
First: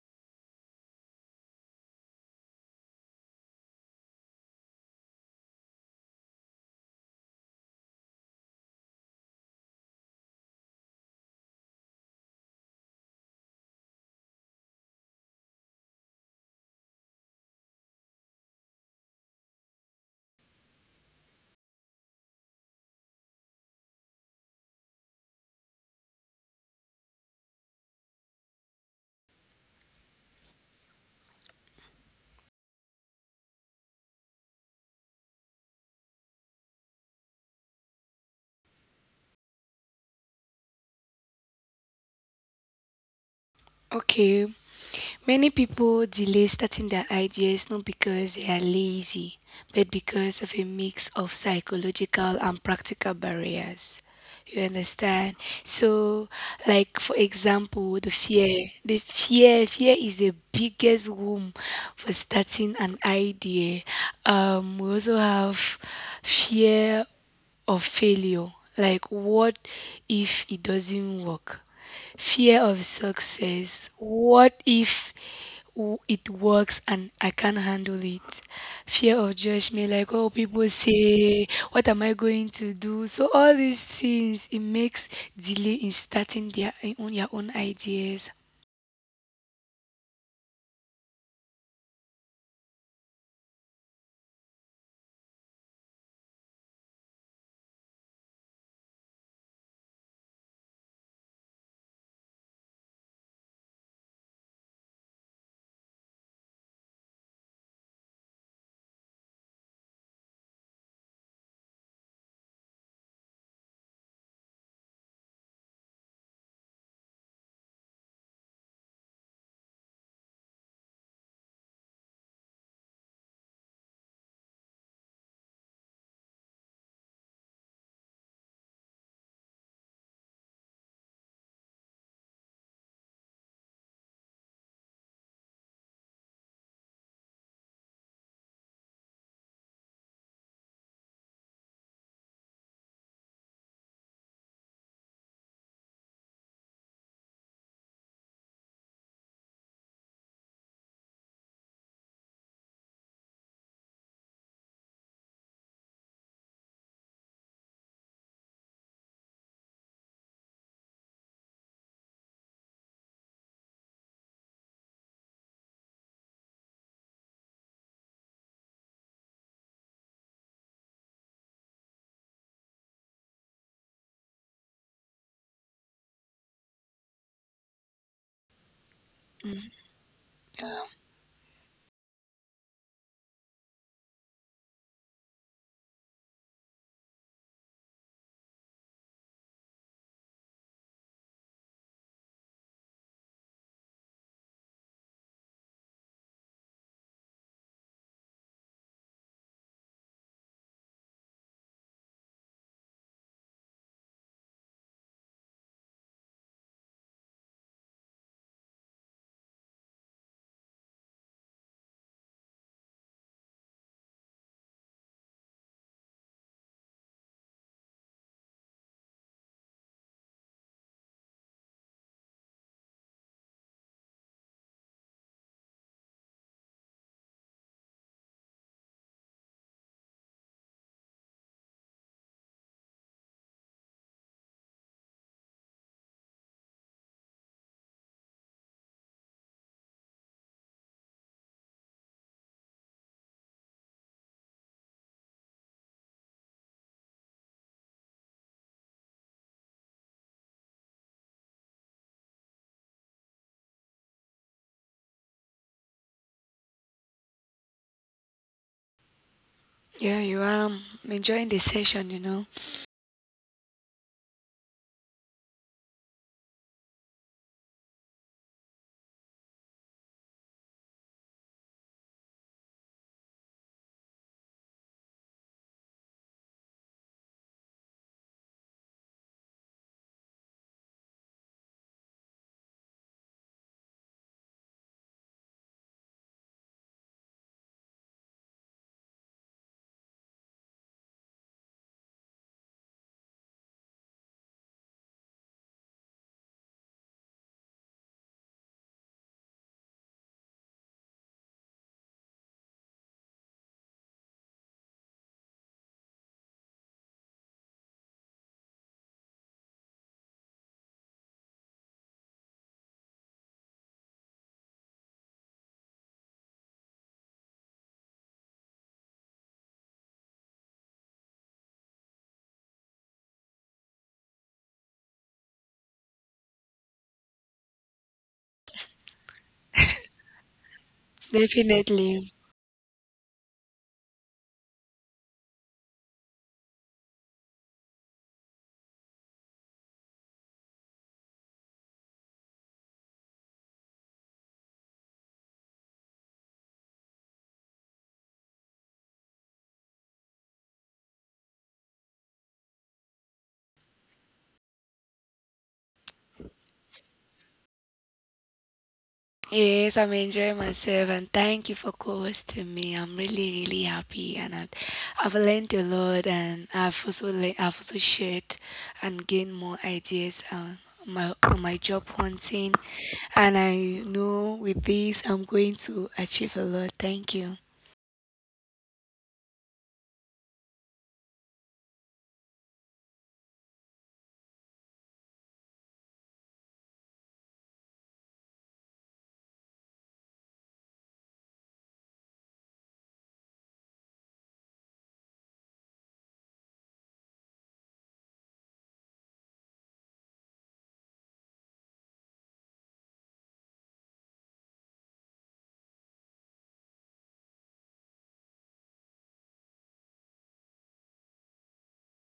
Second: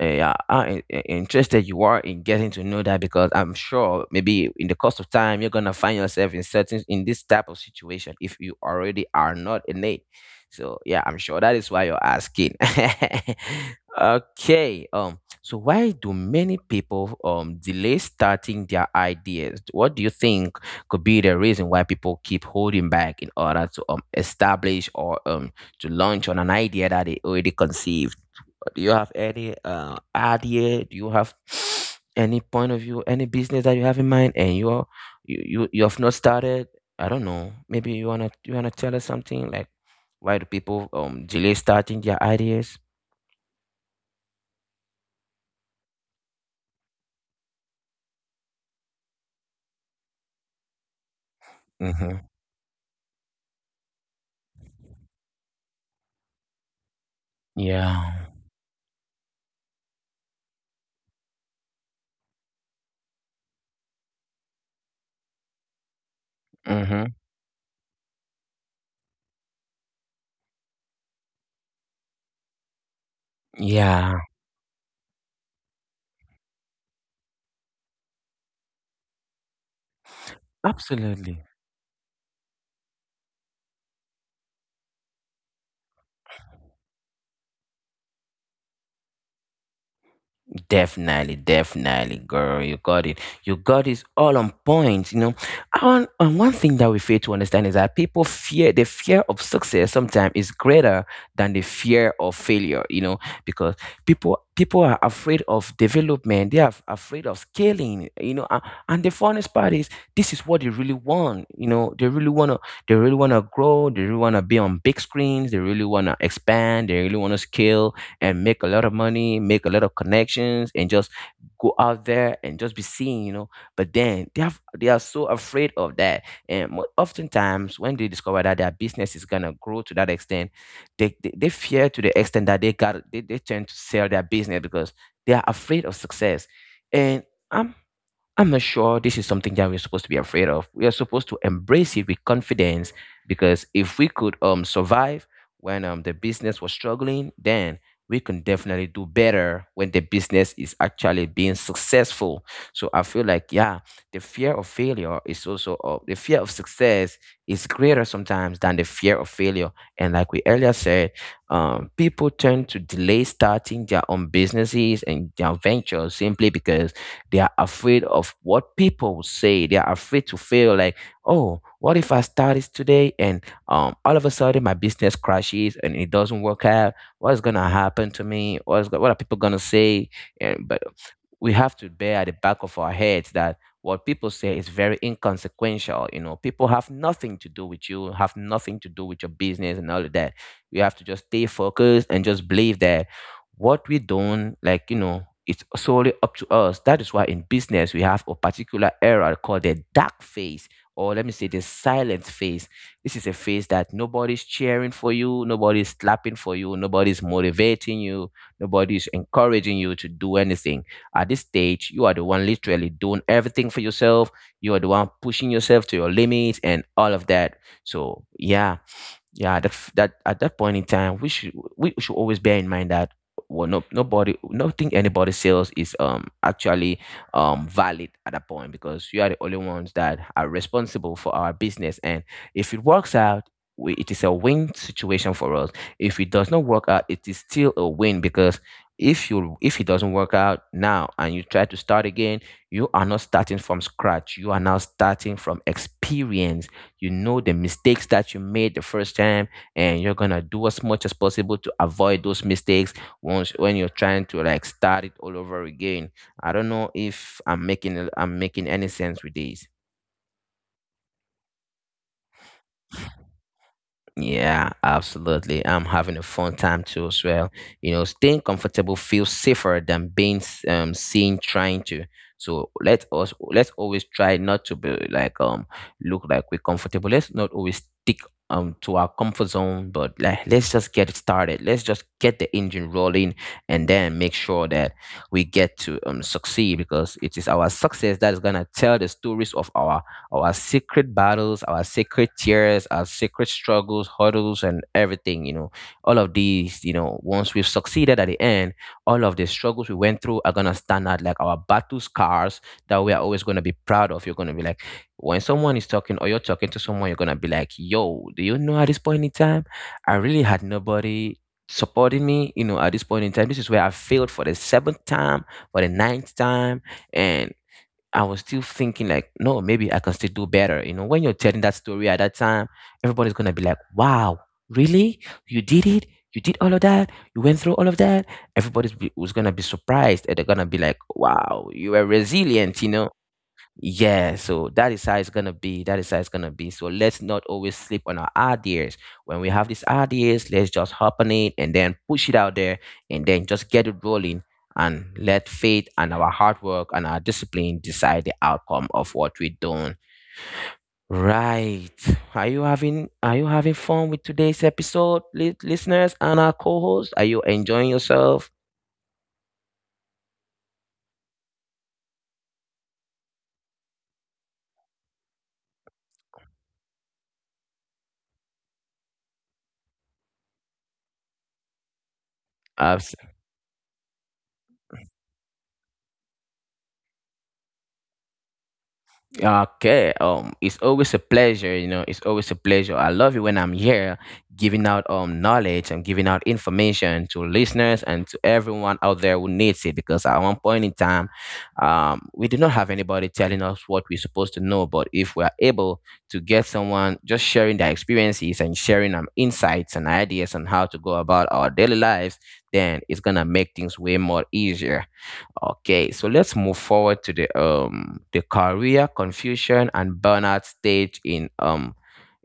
Speaker 1: eh, Yeah. Interested you are in getting to know that, because I'm sure maybe in the course of time you're gonna find yourself in this type of situation, if you already are not in it. So yeah, I'm sure that is why you're asking. Okay. So why do many people delay starting their ideas? What do you think could be the reason why people keep holding back in order to establish or to launch on an idea that they already conceived? Do you have any idea? Do you have any point of view, any business that you have in mind, and you are, you have not started? I don't know. Maybe you wanna tell us something like why do people delay starting their ideas?
Speaker 2: Okay, many people delay starting their ideas not because they are lazy, but because of a mix of
Speaker 1: Mm-hmm.
Speaker 2: psychological and practical barriers. You understand? So, like for example, the
Speaker 1: Yeah.
Speaker 2: fear. Fear is the biggest womb for starting an idea. We also have
Speaker 1: Mm-hmm.
Speaker 2: fear of failure. Like, what if it doesn't work? Fear of success.
Speaker 1: Yeah.
Speaker 2: What if it works and I can't handle it? Fear of judgment, like oh people
Speaker 1: Absolutely.
Speaker 2: say, what am I going to do? So all these things, it makes delay in starting their on your own ideas.
Speaker 1: Definitely, definitely, girl. You got it. You got it all on point. You know, and one thing that we fail to understand is that people fear the fear of success sometimes is greater than the fear of failure. You know, because people are afraid of development. Afraid of scaling. You know, and the funnest part is this is what they really want. You know, they really wanna grow. They really wanna be on big screens. They really wanna expand. They really wanna scale and make a lot of money, make a lot of connections, and just go out there and just be seen, you know. But then they are so afraid of that, and oftentimes when they discover that their business is gonna grow to that extent, they fear to the extent that they tend to sell their business because they are afraid of success, and. I'm I'm not sure this is something that we're supposed to be afraid of. We are supposed to embrace it with confidence, because if we could survive when the business was struggling, then we can definitely do better when the business is actually being successful. So I feel like yeah, the fear of success is greater sometimes than the fear of failure. And like we earlier said, people tend to delay starting their own businesses and their ventures simply because they are afraid of what people will say. They are afraid to fail. Like, oh, what if I start this today and all of a sudden my business crashes and it doesn't work out? What's gonna happen to me? What are people gonna say? And but we have to bear at the back of our heads that what people say is very inconsequential. You know, people have nothing to do with you, have nothing to do with your business and all of that. We have to just stay focused and just believe that what we don't like, you know, it's solely up to us. That is why in business we have a particular era called the dark phase, or let me say the silent phase. This is a phase that nobody's cheering for you, nobody's clapping for you, nobody's motivating you, nobody's encouraging you to do anything at this stage, you are the one literally doing everything for yourself. You are the one pushing yourself to your limits and all of that. So, yeah, yeah, that at that point in time we should always bear in mind that, well, no nobody nothing anybody sells is actually valid at that point, because you are the only ones that are responsible for our business. And if it works out, it is a win situation for us. If it does not work out, it is still a win, because if you if it doesn't work out now and you try to start again, you are not starting from scratch, you are now starting from experience. You know the mistakes that you made the first time, and you're gonna do as much as possible to avoid those mistakes once when you're trying to like start it all over again. I don't know if I'm making any sense with this.
Speaker 2: Yeah, you are enjoying the session, you know.
Speaker 1: Yeah, absolutely. I'm having a fun time too as well. You know, staying comfortable feels safer than being seen trying to. So let's always try not to be like, look like we're comfortable. Let's not always stick to our comfort zone, but like let's just get it started. Let's just get the engine rolling and then make sure that we get to succeed, because it is our success that is gonna tell the stories of our secret battles, our secret tears, our secret struggles, hurdles, and everything. You know, all of these, you know, once we've succeeded at the end, all of the struggles we went through are going to stand out like our battle scars that we are always going to be proud of. You're going to be like, when someone is talking or you're talking to someone, you're going to be like, yo, do you know at this point in time, I really had nobody supporting me, you know, at this point in time, this is where I failed for the seventh time, for the ninth time, and I was still thinking like, no, maybe I can still do better. You know, when you're telling that story at that time, everybody's gonna be like, wow, really? You did it? You did all of that? You went through all of that? Was gonna be surprised, and they're gonna be like, wow, you were
Speaker 2: Definitely.
Speaker 1: resilient, you know. Yeah, so that is how it's gonna be. That is how it's gonna be. So let's not always sleep on our ideas. When we have these ideas, let's just hop on it and then push it out there and then just get it rolling, and let faith and our hard work and our discipline decide the outcome of what we're doing. Right. Are you having fun with today's episode, listeners and our co-host? Are you enjoying yourself?
Speaker 2: Yes, I'm enjoying myself and thank you for co-hosting me. I'm really, really happy and I've learned a lot and I've also I've also shared and gained more ideas on my job hunting, and I know with this I'm going to achieve a lot. Thank you.
Speaker 1: Okay. It's always a pleasure. You know, it's always a pleasure. I love it when I'm here giving out knowledge and giving out information to listeners and to everyone out there who needs it. Because at one point in time, we do not have anybody telling us what we're supposed to know. But if we are able to get someone just sharing their experiences and sharing insights and ideas on how to go about our daily lives, then it's gonna make things way more easier. Okay, so let's move forward to the career confusion and burnout stage in um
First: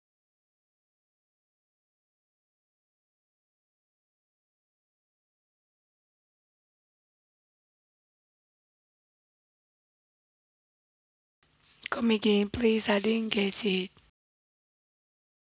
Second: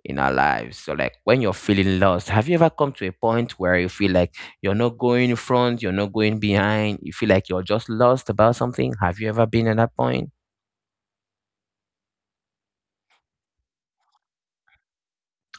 Speaker 1: in our lives. So like when you're feeling lost, have you ever come to a point where you feel like you're not going in front, you're not going behind, you feel like you're just lost about something? Have you ever been at that point?
Speaker 2: Come again, please. I didn't get it.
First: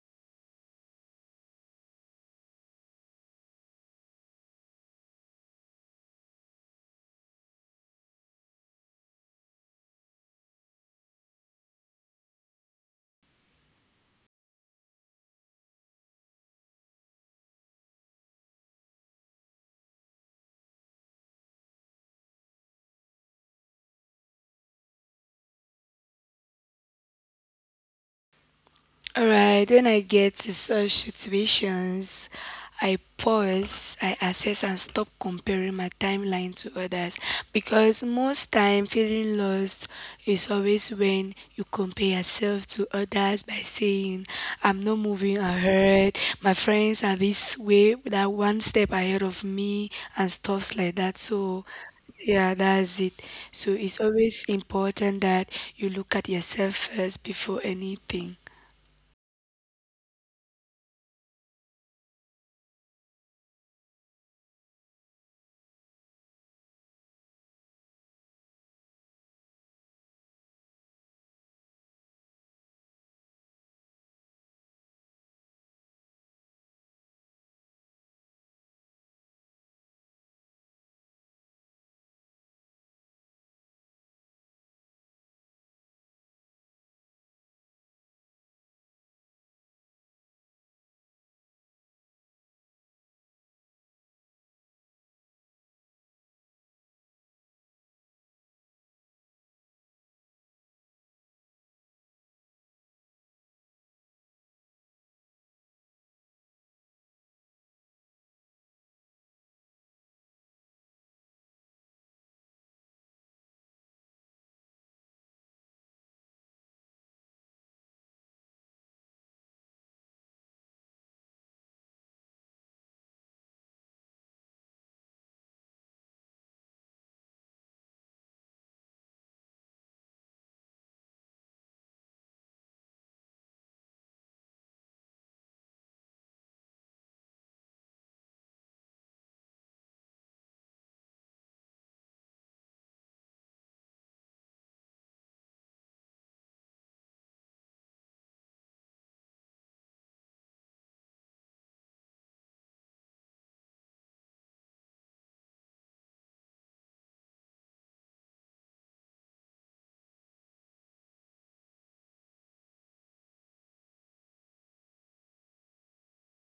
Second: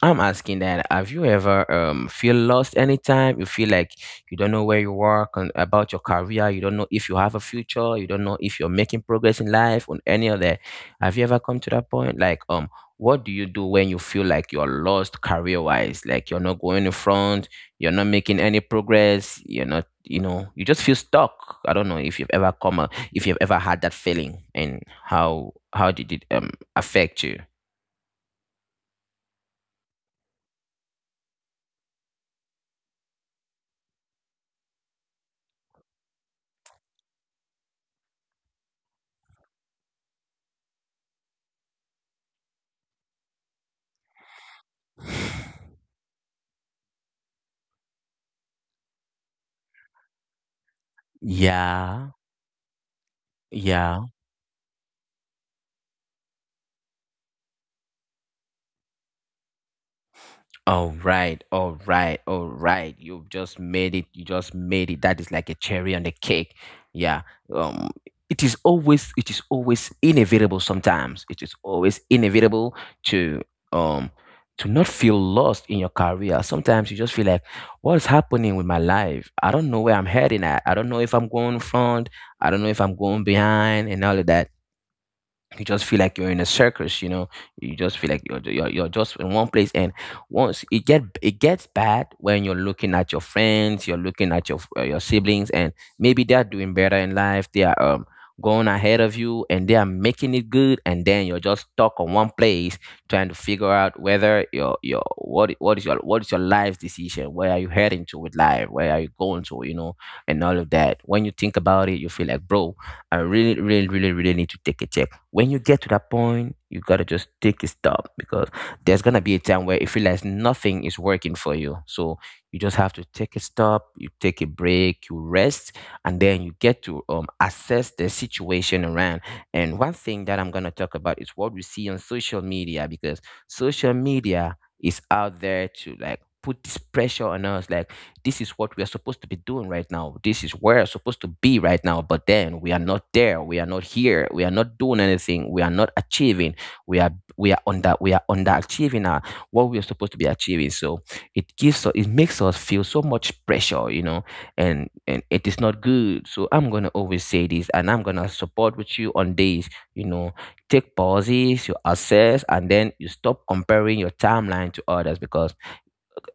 Speaker 1: I'm asking that have you ever feel lost anytime? You feel like you don't know where you are about your career, you don't know if you have a future, you don't know if you're making progress in life on any of that. Have you ever come to that point? Like, what do you do when you feel like you're lost career wise? Like you're not going in front, you're not making any progress, you're not, you know, you just feel stuck. I don't know if you've ever if you've ever had that feeling, and how did it affect you?
Speaker 2: Alright, when I get to such situations, I pause, I assess, and stop comparing my timeline to others, because most time feeling lost is always when you compare yourself to others by saying, I'm not moving ahead, my friends are this way, that one step ahead of me, and stuffs like that. So,
Speaker 1: Yeah.
Speaker 2: yeah, that's it. So, it's
Speaker 1: Yeah.
Speaker 2: always important that you look at yourself first before anything.
Speaker 1: All right, all right, all right. You've just made it. You just made it. That is like a cherry on the cake. Yeah. Um it is always inevitable sometimes. It is always inevitable to um to not feel lost in your career. Sometimes you just feel like, what is happening with my life? I don't know where I'm heading at. I don't know if I'm going front, I don't know if I'm going behind and all of that. You just feel like you're in a circus. You know, you just feel like you're just in one place. And once it gets bad when you're looking at your friends, you're looking at your siblings, and maybe they're doing better in life, they are going ahead of you and they are making it good, and then you're just stuck on one place trying to figure out whether your what is your life decision, where are you heading to with life, where are you going to, you know, and all of that. When you think about it, you feel like, bro, I really really really really need to take a check. When you get to that point, you gotta just take a stop, because there's gonna be a time where you feel like nothing is working for you. So you just have to take a stop, you take a break, you rest, and then you get to assess the situation around. And one thing that I'm gonna talk about is what we see on social media, because social media is out there to like put this pressure on us, like this is what we are supposed to be doing right now. This is where we're supposed to be right now. But then we are not there. We are not here. We are not doing anything. We are not achieving. We are we are underachieving what we are supposed to be achieving. So it makes us feel so much pressure, you know. And it is not good. So I'm gonna always say this, and I'm gonna support with you on this. You know, take pauses, you assess, and then you stop comparing your timeline to others, because,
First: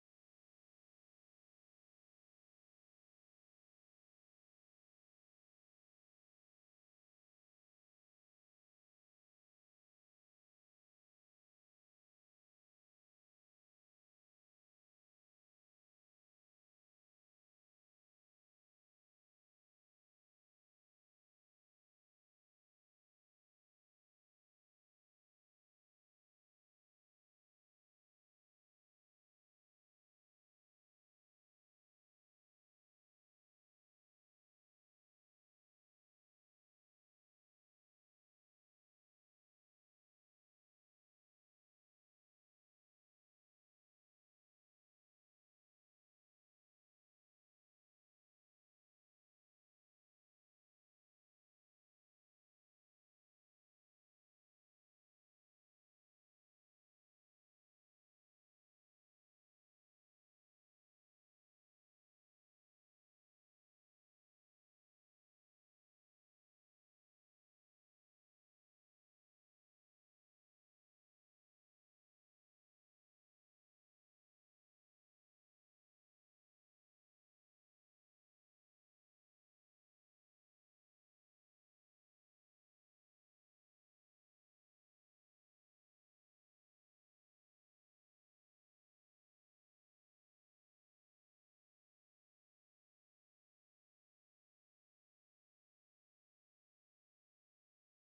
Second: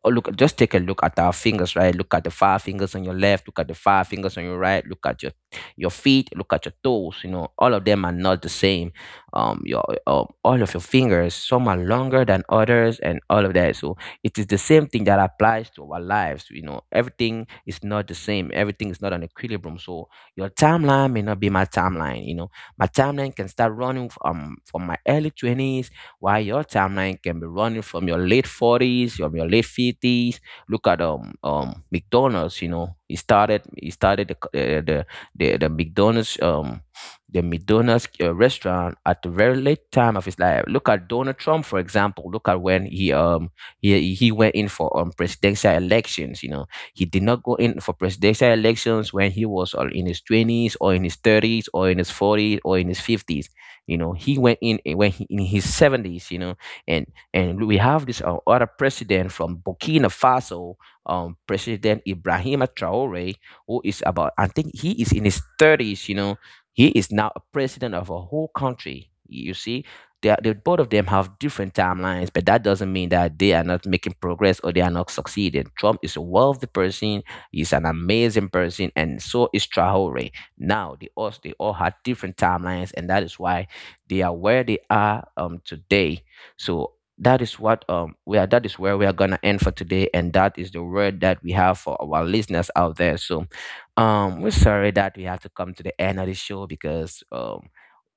Speaker 1: oh, look, just take a look at our fingers, right? Look at the five fingers on your left, look at the five fingers on your right, look at your feet, look at your toes. You know, all of them are not the same. Your all of your fingers, some are longer than others, and all of that. So it is the same thing that applies to our lives. You know, everything is not the same. Everything is not an equilibrium. So your timeline may not be my timeline. You know, my timeline can start running from my early 20s, while your timeline can be running from your late 40s, from your late 50s. Look at McDonald's. You know, he started the c- the, the McDonald's um the McDonald's restaurant at the very late time of his life. Look at Donald Trump, for example. Look at when he went in for presidential elections. You know, he did not go in for presidential elections when he was in his twenties or in his thirties or in his forties or in his fifties. You know, he went in, in his 70s. You know, and we have this other president from Burkina Faso, President Ibrahima Traore, who is about, I think, he is in his 30s. You know, he is now a president of a whole country. You see, both of them have different timelines, but that doesn't mean that they are not making progress or they are not succeeding. Trump is a wealthy person, he's an amazing person, and so is Traore. Now they all had different timelines, and that is why they are where they are today. So that is where we are gonna end for today, and that is the word that we have for our listeners out there. So we're sorry that we have to come to the end of the show, because um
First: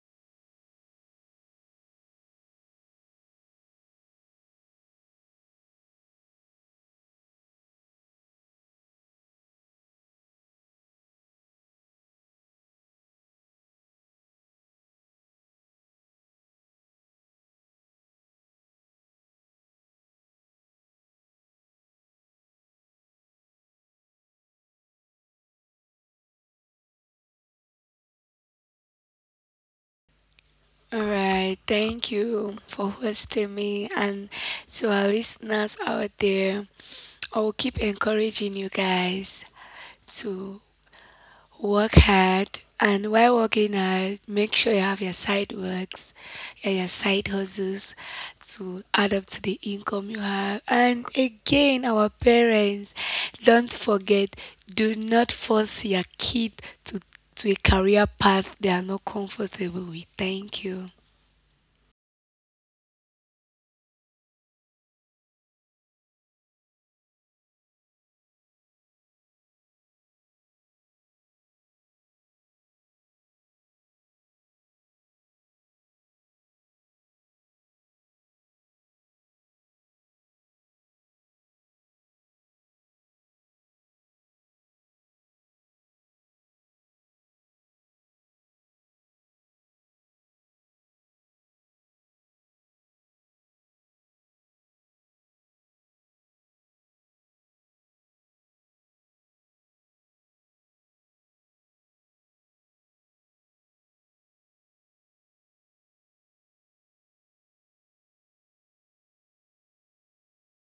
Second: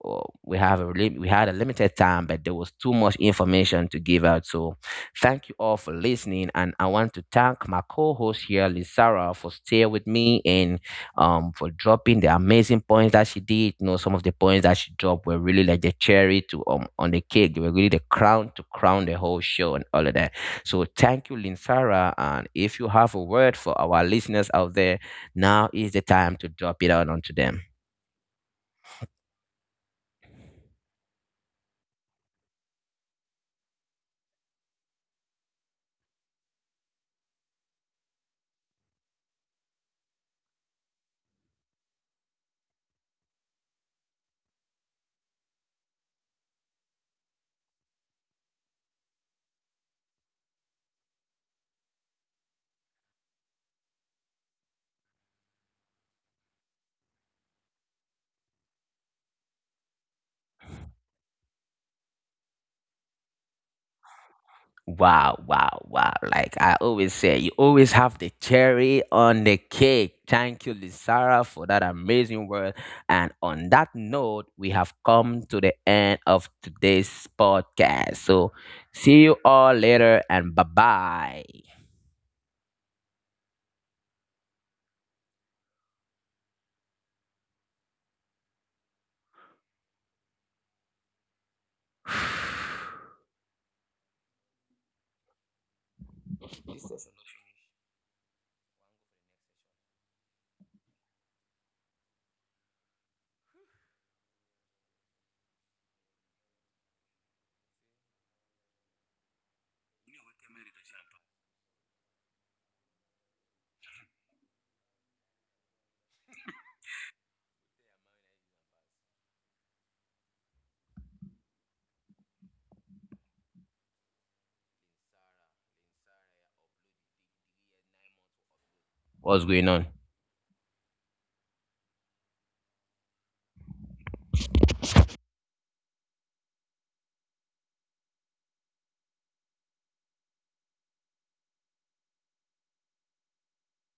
Speaker 1: uh, we had a limited time, but there was too much information to give out. So thank you all for listening, and I want to thank my co-host here, Lizara, for staying with me, and for dropping the amazing points that she did. You know, some of the points that she dropped were really like the cherry to on the cake. They were really the crown to crown the whole show and all of that. So thank you, Linsara. And if you have a word for our listeners out there, now is the time to drop it out onto them.
Speaker 2: All right, thank you for hosting me, and to our listeners out there, I will keep encouraging you guys to work hard, and while working hard, make sure you have your side works, yeah, your side hustles, to add up to the income you have. And again, our parents, don't forget, do not force your kid to to a career path they are not comfortable with. Thank you.
Speaker 1: Wow, wow, wow. Like I always say, you always have the cherry on the cake. Thank you, Lizara, for that amazing word. And on that note, we have come to the end of today's podcast. So see you all later and bye bye. What's going on?